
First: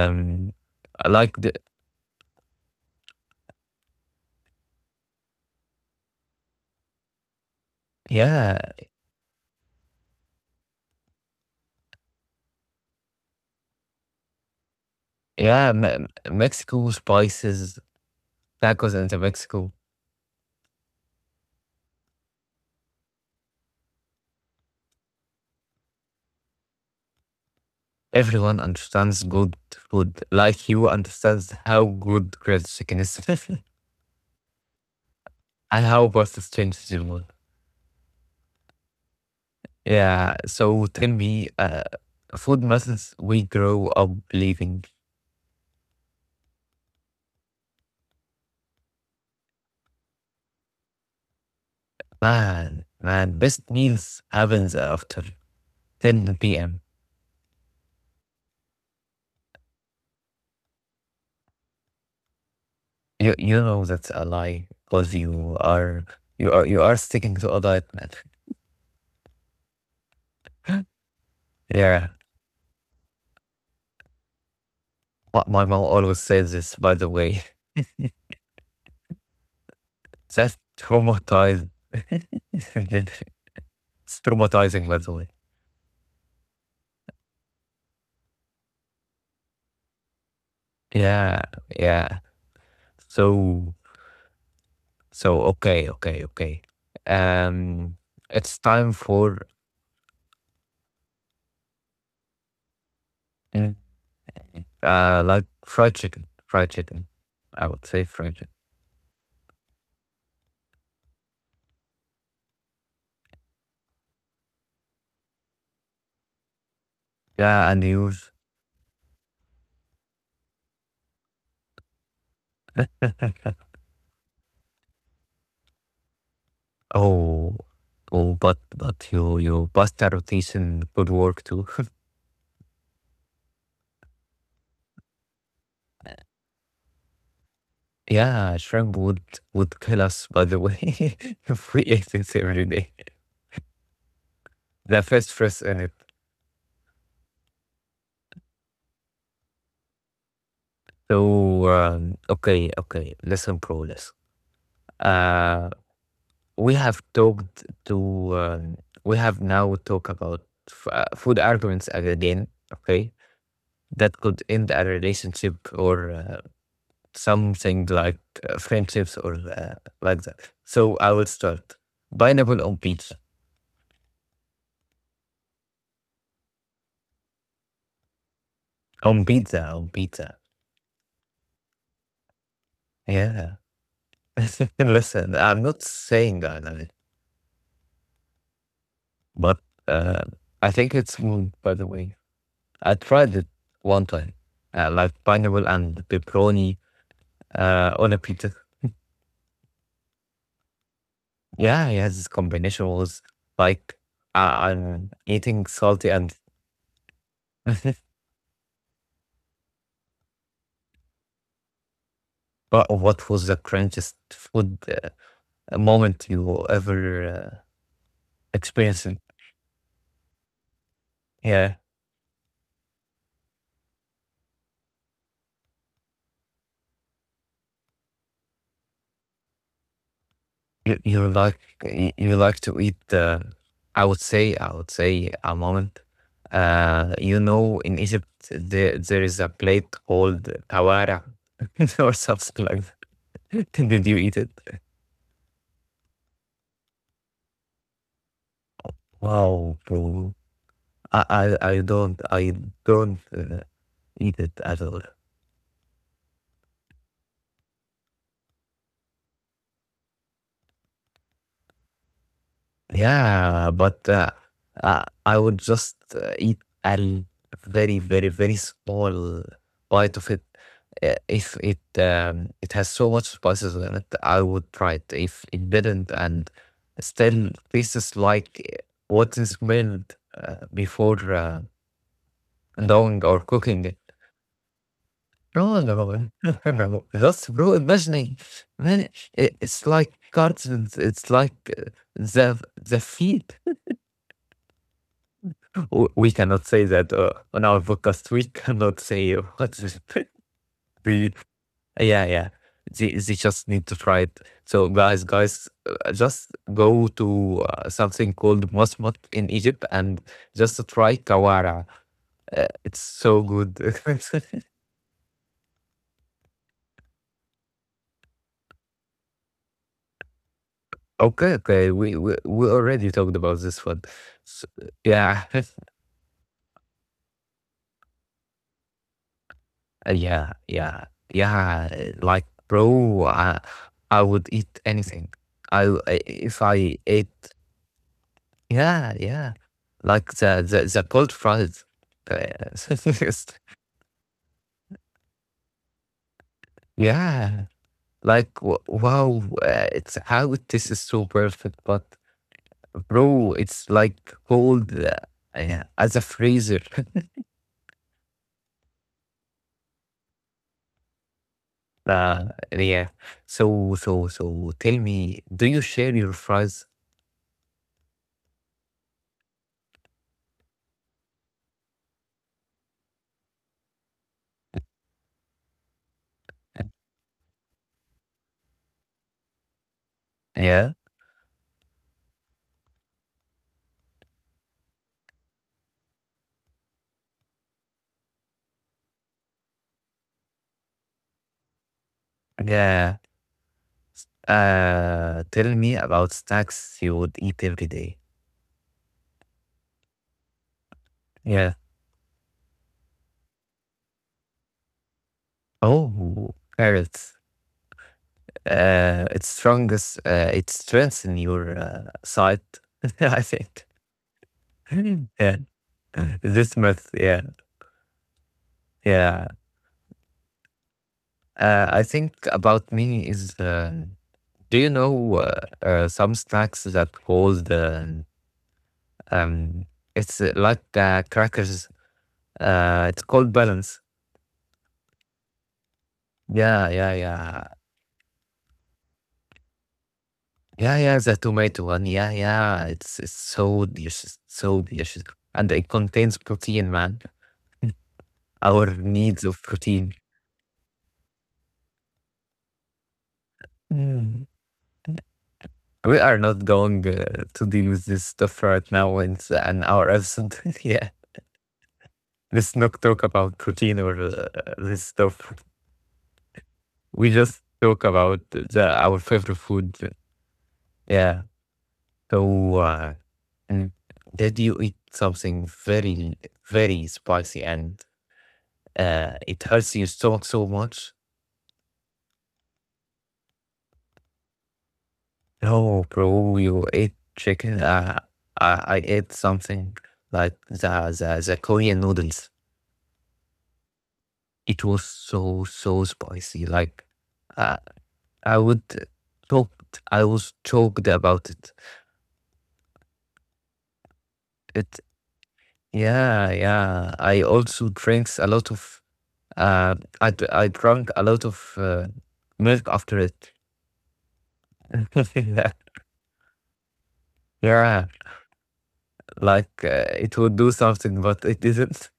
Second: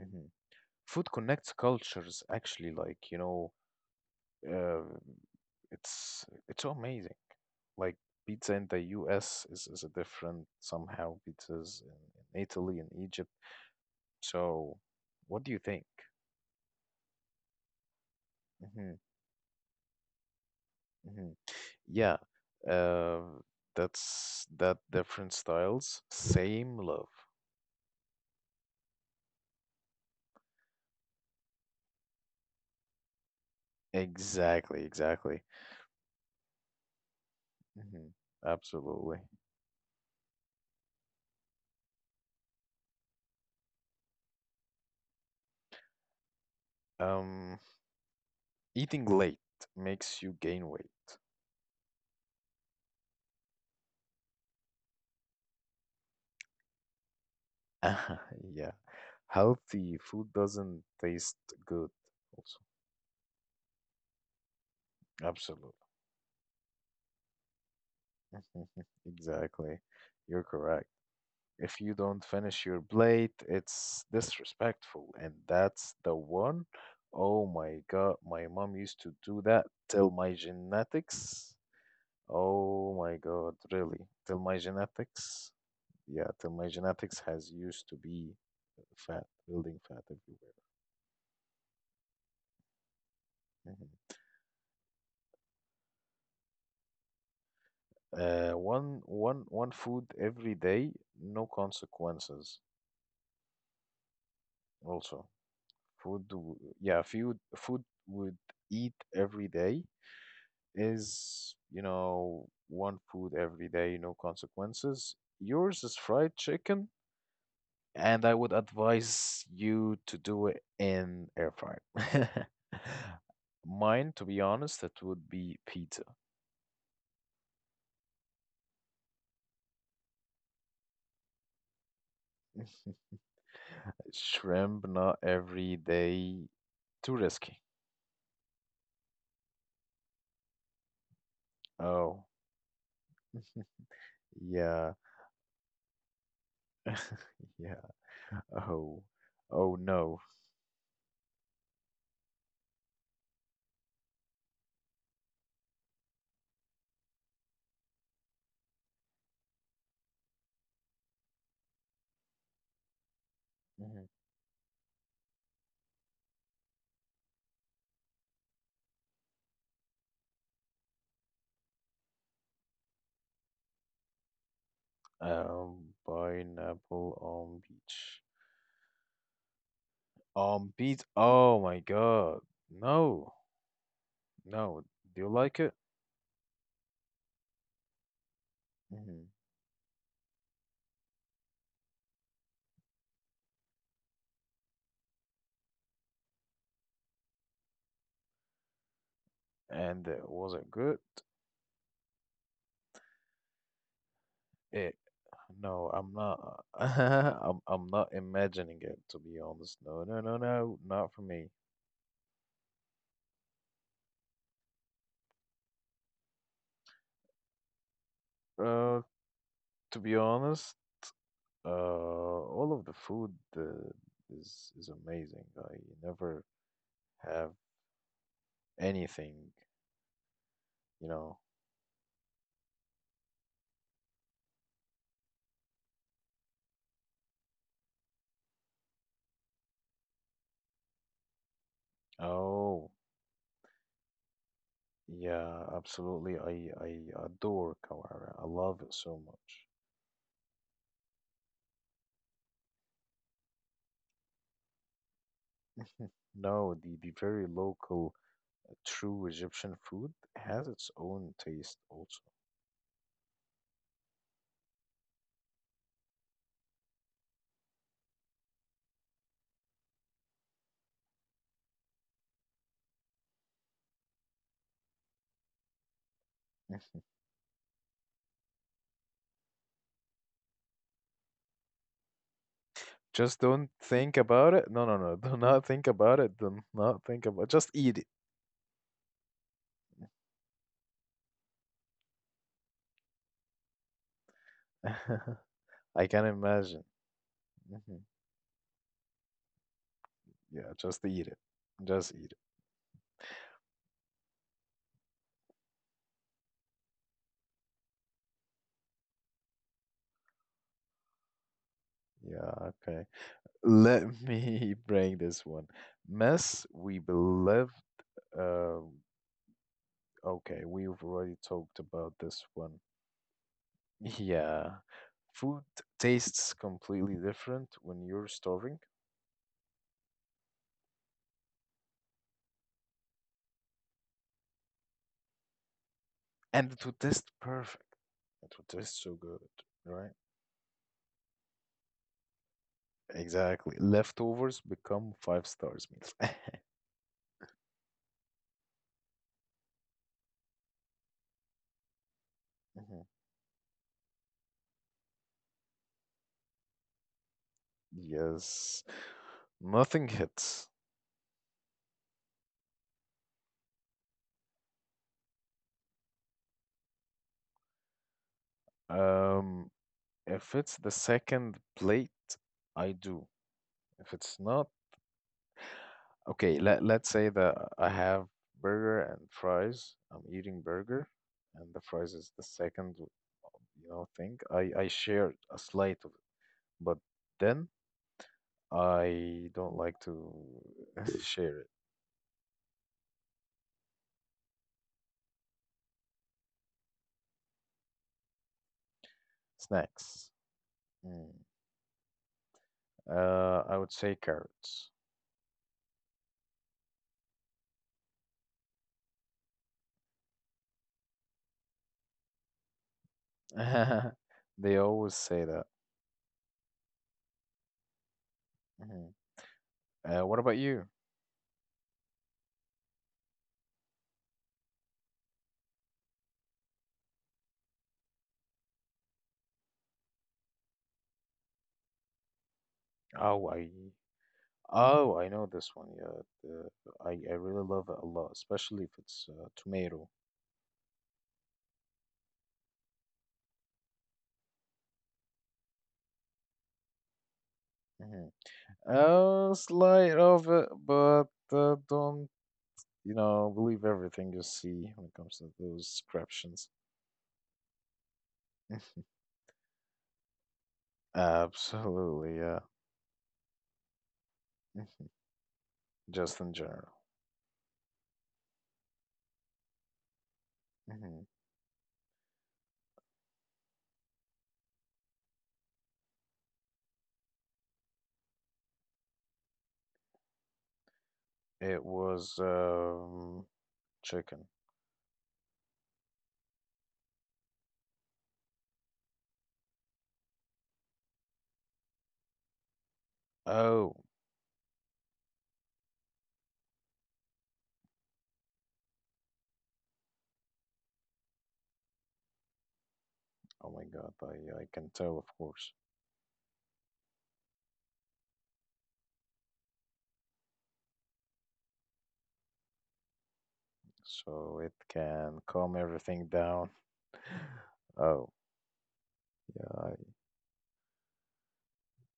Mhm. I Food like connects the cultures actually like you know uh, it's so amazing. Like pizza yeah in the US is a different somehow pizzas in Italy and Egypt. So what do you yeah think? me- Mexico spices Hmm tacos into Mexico. hmm Yeah, uh, that's that different styles, same love. Everyone understands good food, like you understands how good grilled chicken is Exactly, exactly. and how pasta changes the world. hmm Absolutely. Yeah. So tell me, food methods we grow up believing. Um, eating late makes you gain weight. Man, best meals happens after 10 p.m. Yeah, healthy food doesn't taste good also. You know that's a lie because Absolutely. You are sticking to a diet, man. Exactly. You're correct. If you Yeah, don't finish your plate, it's disrespectful. And my mom that's the always says one. this. By the way, Oh my God, my mom used to do that till my that's genetics. traumatized. It's Oh my God, really? Till my traumatizing, by the way. genetics? Yeah, till my genetics has used to be fat, building fat everywhere. Yeah, yeah. So Mhm. so okay. Um, it's time One, one, for one food every day, no consequences. mm, Also, like food, w- fried yeah, chicken. food, I food would say fried would chicken. eat every day is, you know, one food every day, no consequences. Yours is fried chicken, Yeah, and you and I would advise you to do it in air fryer. Mine, to be honest, it would be pizza. oh, oh, but your pasta rotation could work too. Shrimp, not every day. Too risky. Yeah, shrimp would kill us. By the way, if we ate Oh, it every day. yeah. The first fresh in it. Yeah. Oh. Oh no. So okay, okay. Listen, pro, listen. Uh, we have talked to. Um, we have now talked about f- food arguments again. Okay, Mhm. that could end a relationship or something like friendships or like that. So I will start pineapple on pizza. Pineapple on beach. On pizza, on pizza. On beach. Oh my God. No, Yeah. no. Do you Listen, like I'm it? not saying I love it, Hmm but uh, I think it's good, by the way. I tried it one time, like pineapple and pepperoni on a pizza. And was it good? Yeah, yeah, this combination was like It I'm eating no, salty I'm and not. I'm not imagining it to be honest. No, no, no, no, not for me. but what was the crunchiest food a moment you will ever Uh, experience. It. to be honest, Yeah, all of the food uh, is amazing. I never have anything, you you know. like you like to eat. I would say a moment. You know, in Egypt there there is a plate called kawara or something like Oh, that. Did you eat it? yeah, absolutely. I adore kawara. I love it so much. Wow, bro. I don't don't uh, eat it at all. No, the very local, true Egyptian food has its own taste also. Yeah, but I would just eat a very small bite of it. If it it has so much spices in it, I would try it. If it didn't, and still tastes like what is smelled before doing or Just don't cooking it. think about it. No, no, no. Do not No, think about no, it. Do not No. think That's about Just bro. eat it. Imagining, man, it, it's like cartons. It's like the feet. I W- can We cannot say imagine. that on our Mhm. podcast. We cannot say what is it? Yeah, just eat We- it. Just yeah, eat it. yeah. They just need to try it. So guys, just go to something called Mosmat in Egypt and just try kawara. Yeah, It's okay. so good. Let me bring this one. Mess, we believe. Uh, okay, we've already Okay, talked okay. about this We one. already talked about this one. So, Yeah. yeah, Food tastes completely different when you're starving, Uh, yeah, yeah, yeah. Like, I would eat anything. I- if and it would I taste ate perfect. It would taste so yeah, good, yeah. right? Like the cold fries. Uh, Exactly. Leftovers become five stars meals. yeah. Like w- wow, it's how this is so perfect, but Mhm. bro, it's like cold yeah, as a freezer. Yes. Nothing hits. Yeah. So tell me, do you share your fries? Um, if it's the second plate, I do. If it's not, okay, let, let's say that I have burger and fries. I'm eating Yeah. burger and the fries is the second, you know, thing. I shared a slice of it, but then I don't like to share it. Yeah. Tell me about snacks you would eat every day. Snacks. Mm. Yeah. I would say carrots. Oh, carrots. It's strongest. It strengthens your side. I think. They always say Yeah, that. this myth. Yeah, Mhm. yeah. What about you? I think about me is. Do you know some snacks that called? Um, it's crackers. It's Oh, called I balance. oh I know this one. Yeah, the, I really Yeah. love it a lot, especially if it's tomato. Yeah, yeah, the tomato one. Yeah, yeah. It's so delicious, and it contains protein, man. Hmm Our needs of protein. slight of it, but don't you know believe everything Mm. you see when it comes to those We are not descriptions. going to deal with this stuff right now in s- an hour episode. Yeah, Absolutely, yeah. let's not talk about protein or this Mhm. stuff. Just in general. We just talk about the, our favorite food. Hmm Yeah. So, and did you eat something very spicy and it hurts your stomach so much It was chicken. no, bro, you ate chicken. I ate something like the Korean noodles. Oh. It was so spicy. Like uh, I would choked. I was choked about it. Oh my God, I can It tell, of course. yeah, yeah. I also drinks a lot of. Uh, I drank a lot of milk after it. So it can calm everything down. Yeah, Oh, like yeah, it would do something, but it didn't.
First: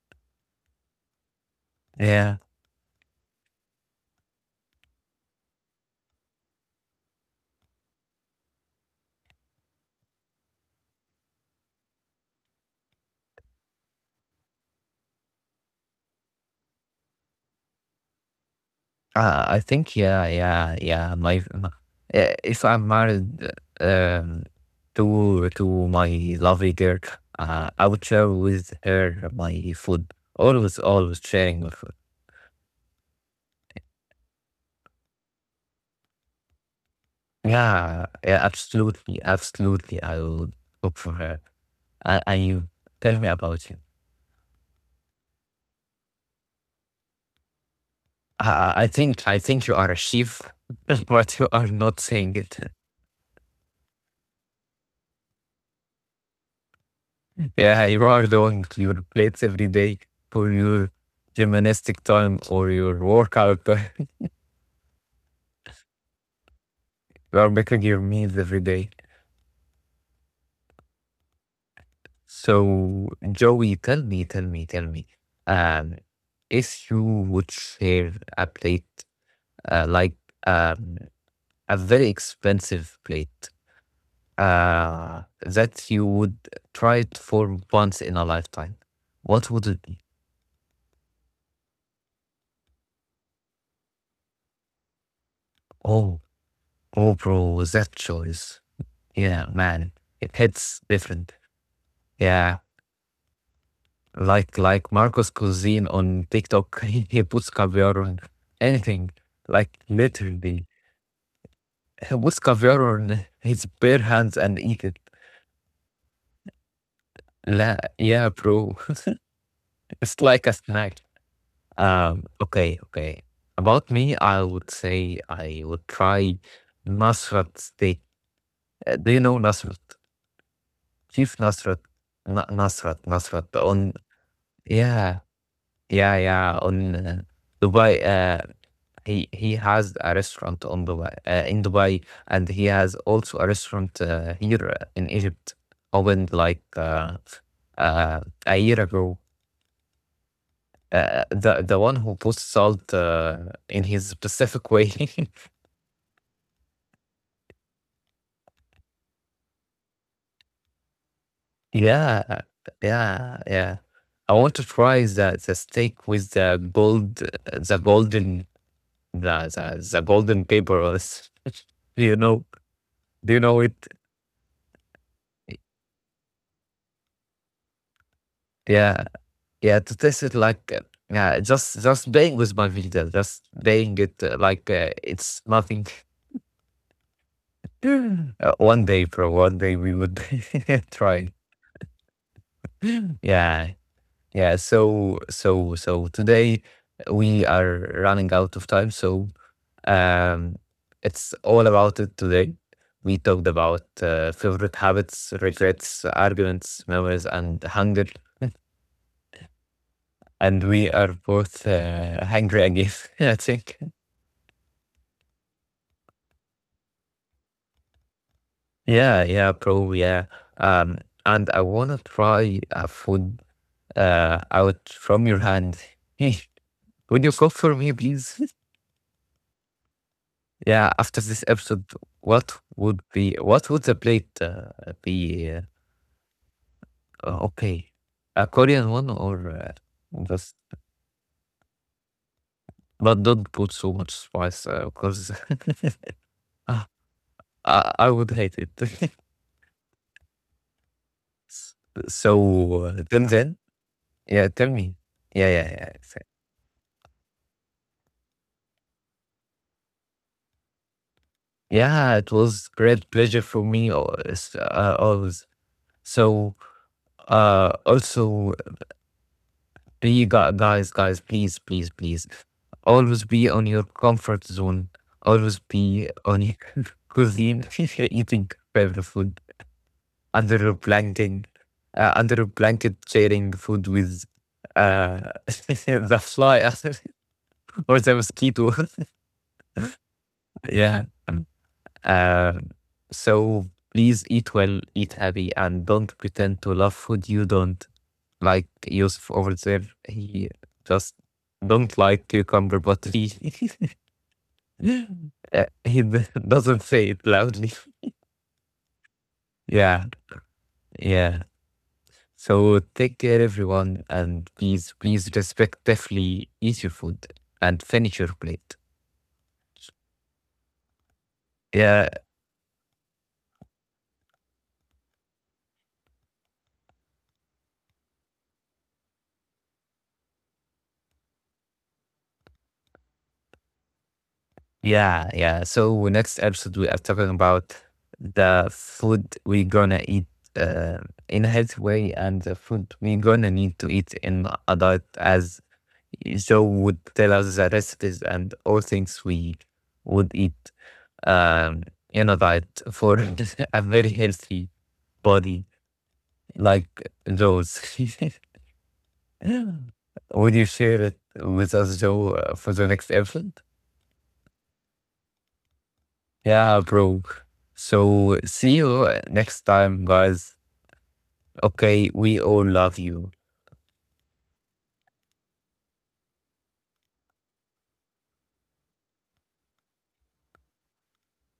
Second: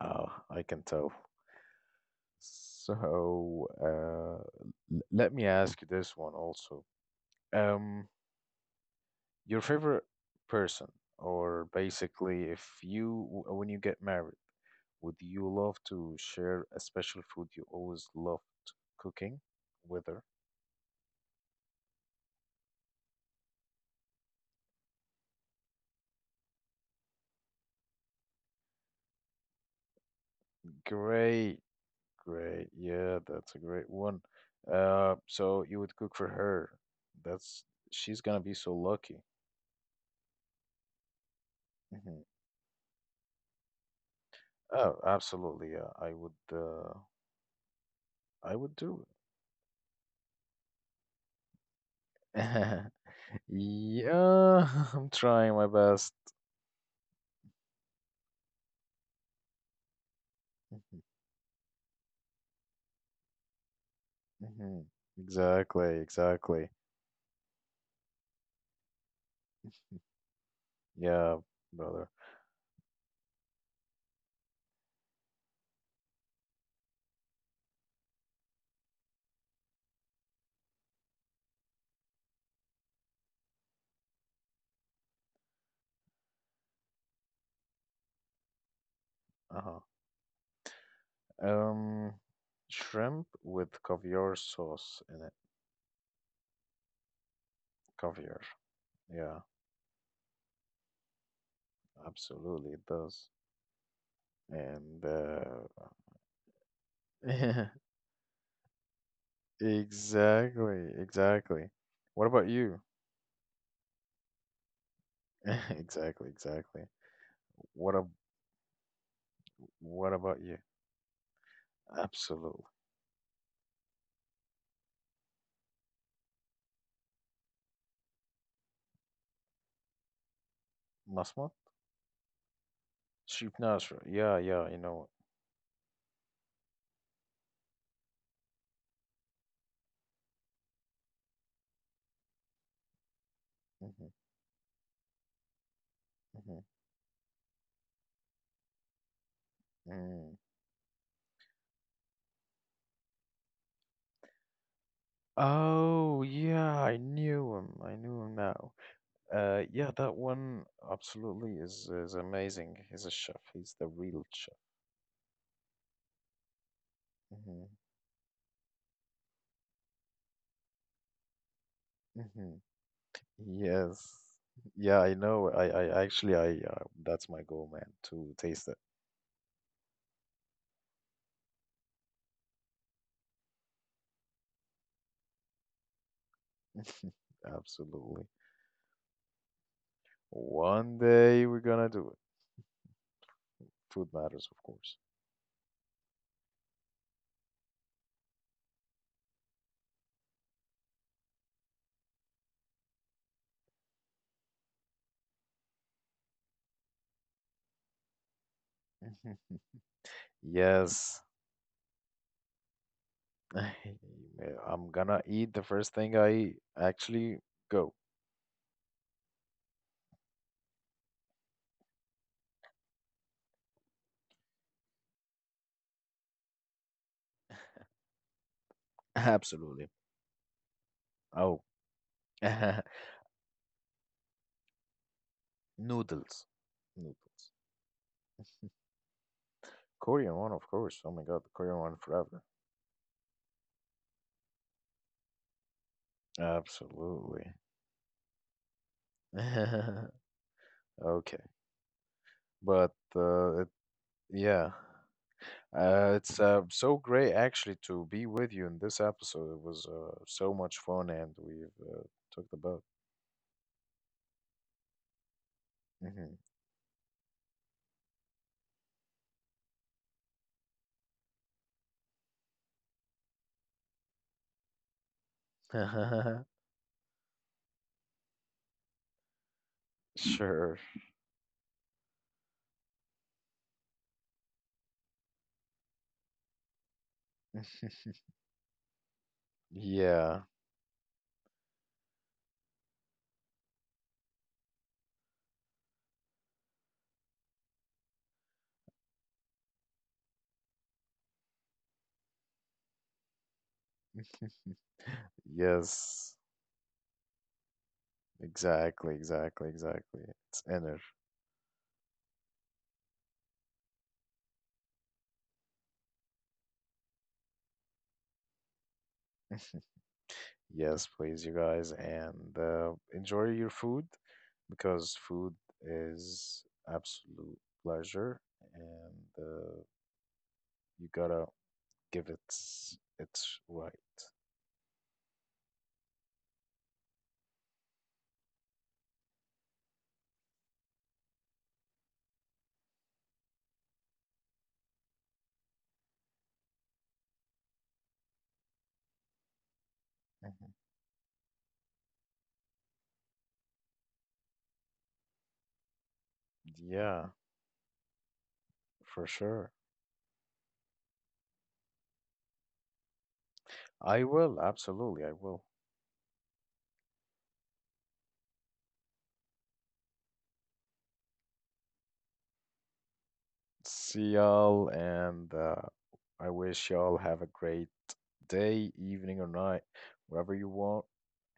I can tell. Yeah. So, l- let me ask you this one also. Um, your favorite person, or basically, if you, w- when you get married, would you love to share a special food you always love cooking I think with her? yeah, yeah, yeah. If I'm married, um, to my lovely girl, I would share with her my food. Always, always Great. sharing my food. Great. Yeah, that's a great one. So you would cook for her. That's Yeah, she's yeah, gonna be so absolutely, lucky. absolutely. I will cook for her. Mhm. And you tell me about you. Oh, absolutely. Yeah, I would. I, I would I do it. think you are a chef, but you are not saying it. Yeah, I'm trying my best. Yeah, you are doing your plates every day for your Mhm, gymnastic time or your workout time. mhm. Exactly. Exactly. You are making your meals every day. Yeah, brother. So, Joey, tell me, tell me, tell me, um, if you would share a plate, like um, a very expensive plate, that you would try it for once in a lifetime, what would Uh-huh. it be? Um, shrimp with caviar sauce in it. Oh, oh, bro, that Caviar. choice. Yeah, Yeah, man, it hits different. Yeah, absolutely. It does. like And Marcos Cuisine on TikTok, he puts caviar on anything, like literally. Exactly, exactly. He What puts about you? caviar on his bare hands and eat it. Exactly, exactly. What ab Yeah, bro, what it's about like a you? snack. Absolutely. Okay, okay. About me, I would say I would try Nasrat steak. Do you know Nasrat? Chief Masma. Nasrat, Nasrat, Nasrat Sheep on Nasra. Yeah, yeah, you know yeah. Yeah, yeah, on Dubai. He has a restaurant on Dubai, in Dubai, and he has also a it. restaurant Hmm here in Egypt, opened hmm like a year ago. Mm. The one who posts salt in his specific way. Oh, yeah, I knew him. I knew him now. Yeah, that one absolutely is Yeah, amazing. He's a yeah, chef. He's yeah. the real I want chef. to try the steak with the gold, Hmm the golden, the golden paper. Do you know? hmm Do you know it? Yes. Yeah, I know. I actually, I, that's my goal, man, to taste it. Yeah, yeah, to taste it like yeah, just playing with my video, just playing it like it's nothing. Absolutely. One day, bro, one day we would One try. day we're gonna do it. Yeah, Food matters, yeah. of course. So today we are running out of time. So um, it's all about it today. We talked about favorite habits, regrets, arguments, memories, and hunger. Mhm. And we are Yes. both hungry again, I think. Yeah, I'm gonna eat the first thing I eat. Actually, go. Yeah, yeah, bro, yeah. Um, and I wanna try a food out from your hand. Hey, would you cook for me, please? Absolutely. Yeah, after this Oh, episode, what would be what would the plate be? Noodles. Noodles. Okay, a Korean one or Korean one, just of course. Oh my God, the Korean one forever. but don't put so much spice because I Absolutely. I would hate it. Okay, So but then it, yeah, tell yeah. me. Yeah, yeah, yeah, exactly. It's so great actually to be with you in this episode. It was so much fun, and we've Yeah, it talked was about. great pleasure for me always. Always. Hmm So also be guys, please, please, please, always be on your comfort zone. Always be on your cuisine, eating favorite food under a Sure. blanket, under a blanket, sharing food with uh, the fly or the mosquito. Yeah. yeah. Uh, so please eat well, eat happy, and don't pretend to love food you don't. Like Yusuf over there, he just don't like cucumber, but he he Yes. doesn't say it loudly. Exactly. Exactly. Yeah, Exactly. It's inner. yeah. So take care, everyone, and please, please respectfully eat your food and finish your plate. Yes, please, you guys, Yeah, and enjoy your food because food is absolute pleasure, and you gotta give it its right. yeah, yeah. So next episode we are talking about the food we gonna eat uh, in a healthy way and the food we gonna need to eat in a diet as Joe would tell us the recipes and all things we would eat Mhm. um in a diet for a very healthy body like Yeah. Joe's. For sure. Would you share it with us, Joe, for the next episode? I will, absolutely, I will. Yeah, bro. So see you next time, guys. Okay, we all love you. See y'all, and I wish y'all have a great day, evening, or night, whatever you want,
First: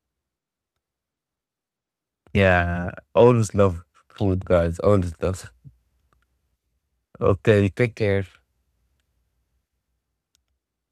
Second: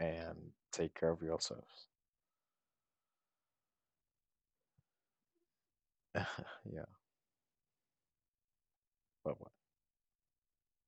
and take care of yourselves. Yeah, always love food, guys. Always love. Yeah, Okay, take care. bye bye.